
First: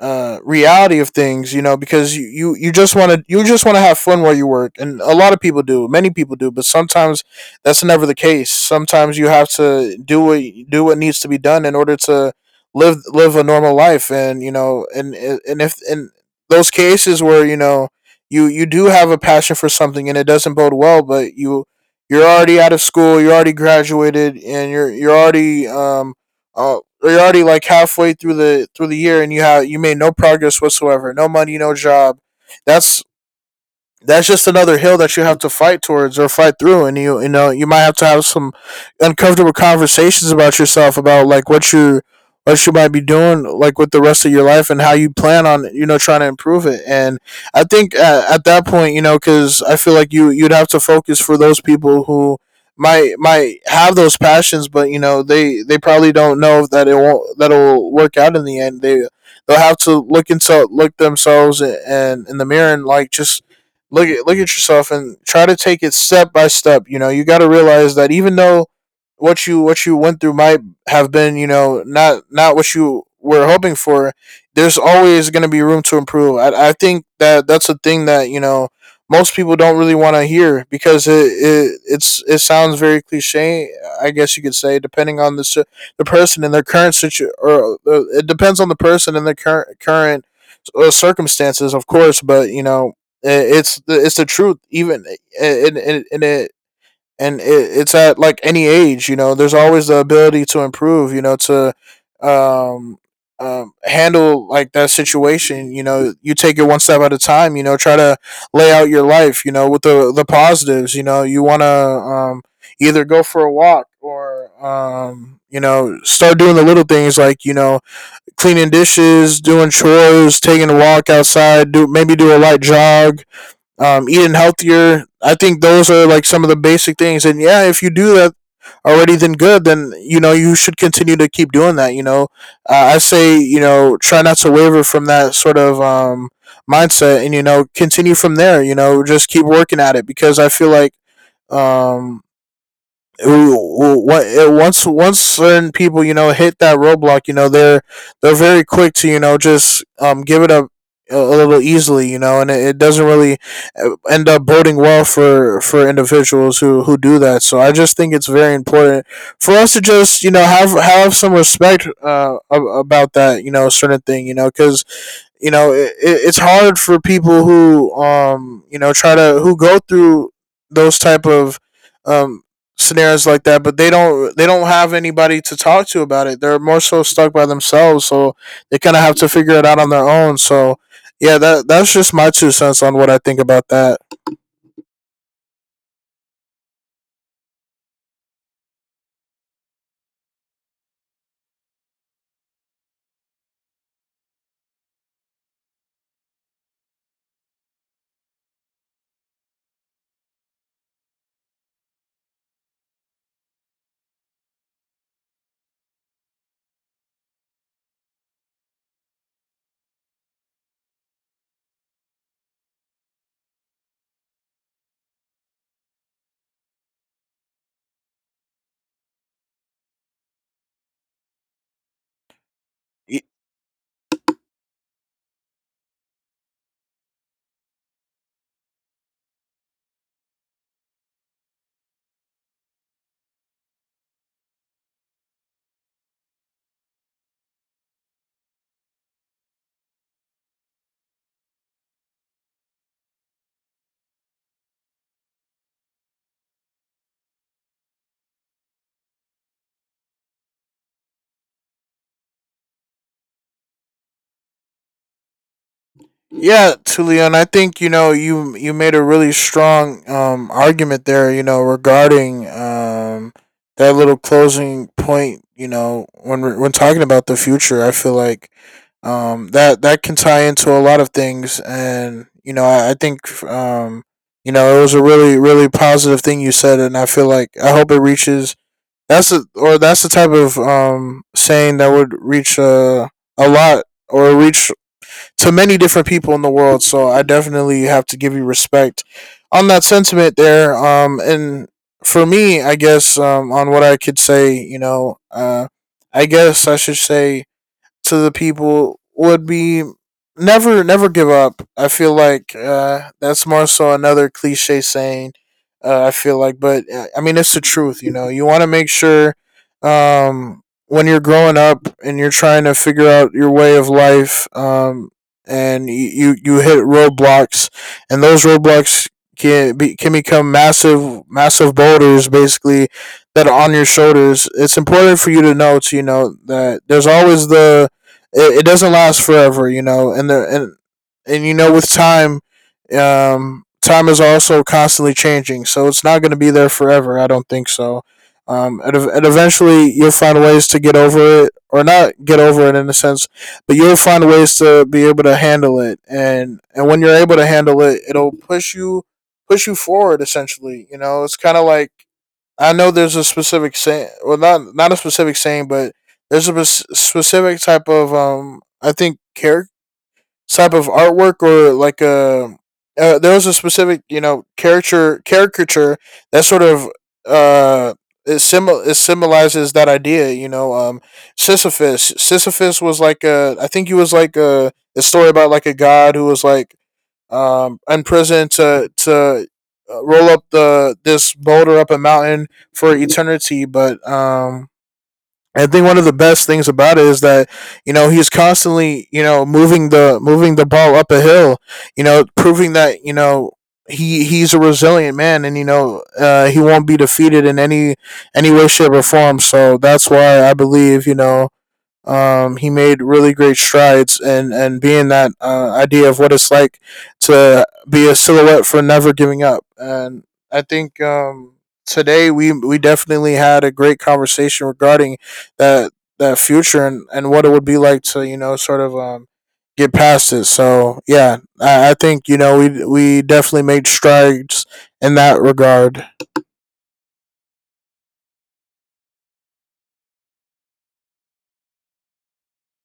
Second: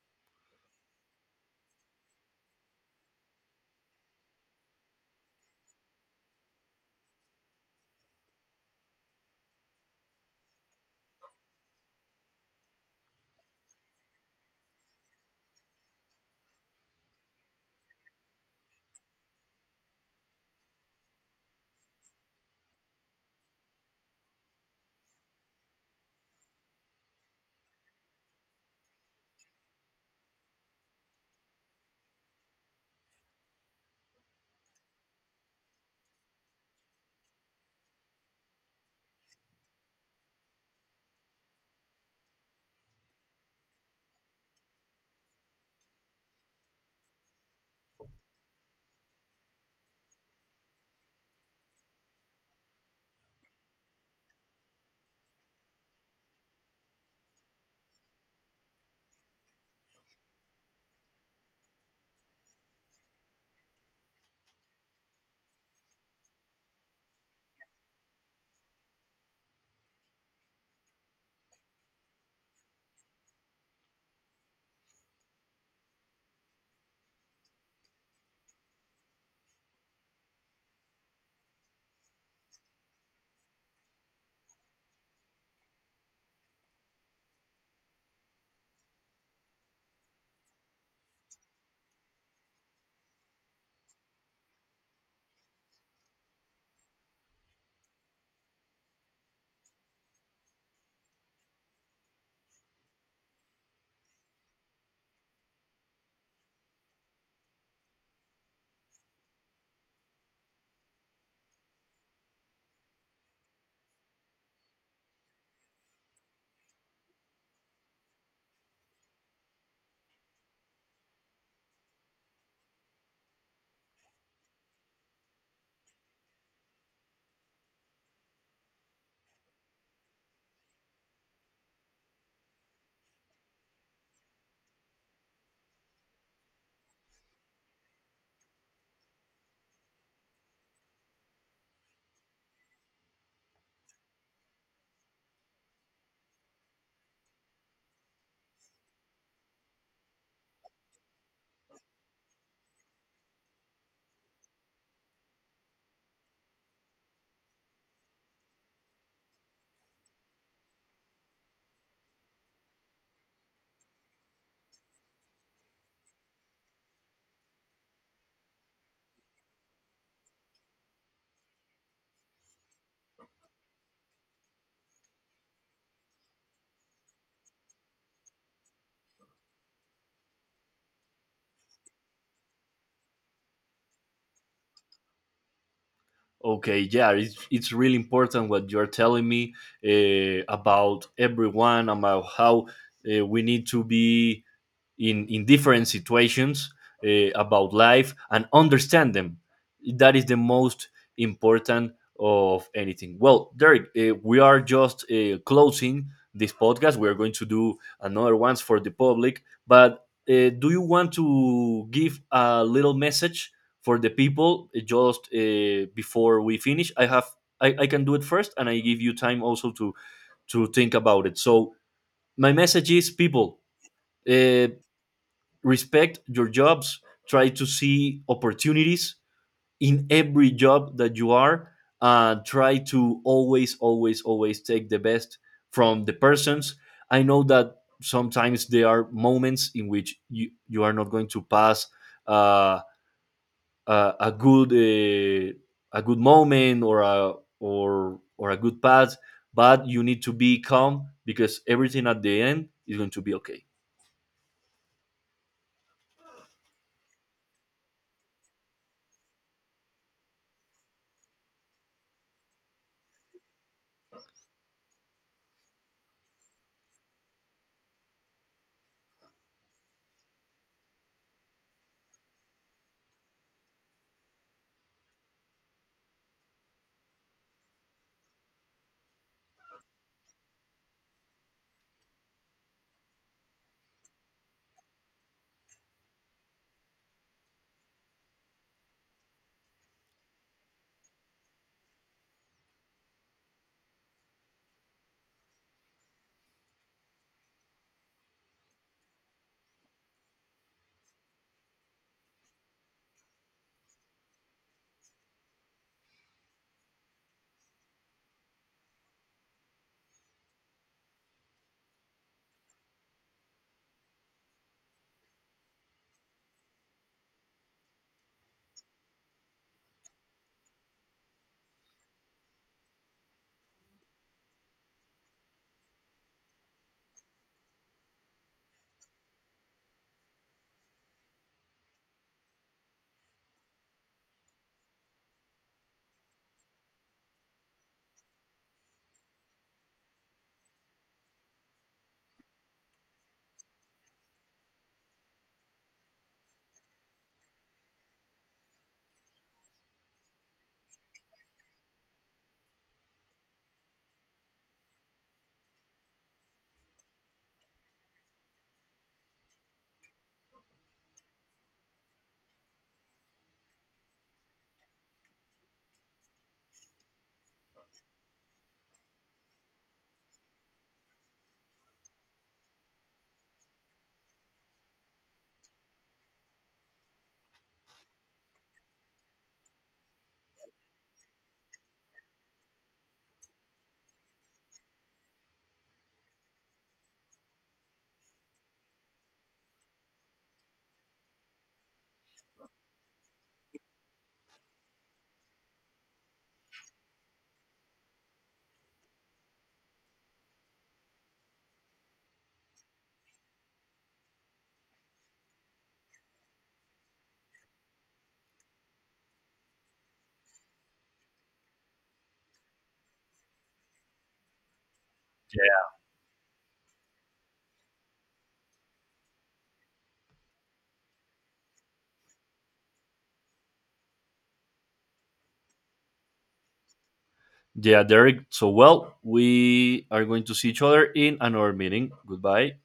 Speaker 2: uh, reality of things, you know, because you just want to you just want to have fun while you work, and a lot of people do, many people do, but sometimes that's never the case. Sometimes you have to do what needs to be done in order to live live a normal life, and you know, and if in those cases where, you know, you do have a passion for something and it doesn't bode well, but you're already out of school, you're already graduated, and uh, you're already like halfway through the year, and you have you made no progress whatsoever, no money, no job. that's that's just another hill that you have to fight towards or fight through, and you know, you might have to have some uncomfortable conversations about yourself, about like what you might be doing like with the rest of your life, and how you plan on, you know, trying to improve it. And I think at that point, you know, because I feel like you you'd have to focus for those people who might have those passions, but, you know, they probably don't know that it won't that it'll work out in the end. They they'll have to look into look themselves and in the mirror, and like just look at yourself and try to take it step by step. You know, you got to realize that even though what you went through might have been, you know, not what you were hoping for, there's always going to be room to improve. I think that that's a thing that, you know, most people don't really want to hear, because it sounds very cliche, I guess you could say, depending on the person and their current situ or it depends on the person and their current circumstances, of course. But, you know, it's the truth. Even and and and it and it, it's at like any age. You know, there's always the ability to improve. You know, to um handle like that situation. You know, you take it one step at a time. You know, try to lay out your life. You know, with the positives. You know, you want to either go for a walk or you know start doing the little things like you know cleaning dishes, doing chores, taking a walk outside, do maybe do a light jog, eating healthier. I think those are like some of the basic things. And yeah, if you do that already, then good. Then you know you should continue to keep doing that. You know, I say you know try not to waver from that sort of mindset, and you know continue from there. You know, just keep working at it because I feel like um, once certain people you know hit that roadblock. You know they're very quick to you know just give it up a little easily, you know. And it doesn't really end up boding well for individuals who do that. So I just think it's very important for us to just you know have some respect about that you know certain thing, you know, because you know it's hard for people who you know try to who go through those type of um scenarios like that. But they don't have anybody to talk to about it. They're more so stuck by themselves, so they kind of have to figure it out on their own. So yeah, that's just my two cents on what I think about that.
Speaker 1: Okay, yeah, it's really important what you're telling me, about everyone, about how we need to be in different situations, about life, and understand them. That is the most important of anything. Well, Derek, we are just closing this podcast, we are going to do another ones for the public, but do you want to give a little message for the people, just before we finish? I have, I can do it first, and I give you time also to think about it. So my message is,
Speaker 2: Y-
Speaker 1: people, uh, respect your jobs, try to see opportunities in every job that you are, try to always always always take the best from the persons. I know that sometimes there are moments in which you are not going to pass uh, uh, a good uh, a good moment or a or or a good pass, but you need to be calm because everything at the end is going to be okay.
Speaker 2: Yeah, Tulian, I think you know you made a really strong argument there. You know, regarding that little closing point. You know, when when talking about the future, I feel like that can tie into a lot of things. And you know, I think you know it was a really really positive thing you said, and I feel like I hope it reaches. That's or that's the type of saying that would reach a lot, or reach to many different people in the world. So I definitely have to give you respect on that sentiment there. And for me, I guess on what I could say, you know, I guess I should say to the people would be never never give up. I feel like that's more so another cliche saying. I feel like, but I mean, it's the truth. You know, you want to make sure um, when you're growing up and you're trying to figure out your way of life, and you hit roadblocks, and those roadblocks can become massive massive boulders, basically, that are on your shoulders. It's important for you to know, to you know that there's always it doesn't last forever, you know, and the and you know with time, time is also constantly changing, so it's not going to be there forever. I don't think so. And eventually you'll find ways to get over it, or not get over it in a sense, but you'll find ways to be able to handle it. And when you're able to handle it, it'll push you forward. Essentially, you know, it's kind of like I know there's a specific saying, well, not a specific saying, but there's a specific type of I think character type of artwork, or like a there was a specific you know character caricature that sort of uh it symbolizes that idea, you know. Sisyphus was like a I think he was like a story about like a god who was like and prison to roll up the this boulder up a mountain for eternity. But I think one of the best things about it is that you know he's constantly you know moving the ball up a hill, you know, proving that you know he's a resilient man, and you know he won't be defeated in any way, shape, or form. So that's why I believe you know he made really great strides, and being that idea of what it's like to be a silhouette for never giving up. And I think today we definitely had a great conversation regarding that that future, and what it would be like to you know sort of get past it. So yeah, I think you know we definitely made strides in that regard.
Speaker 1: Yeah, Derek. So, well, we are going to see each other in another meeting. Goodbye.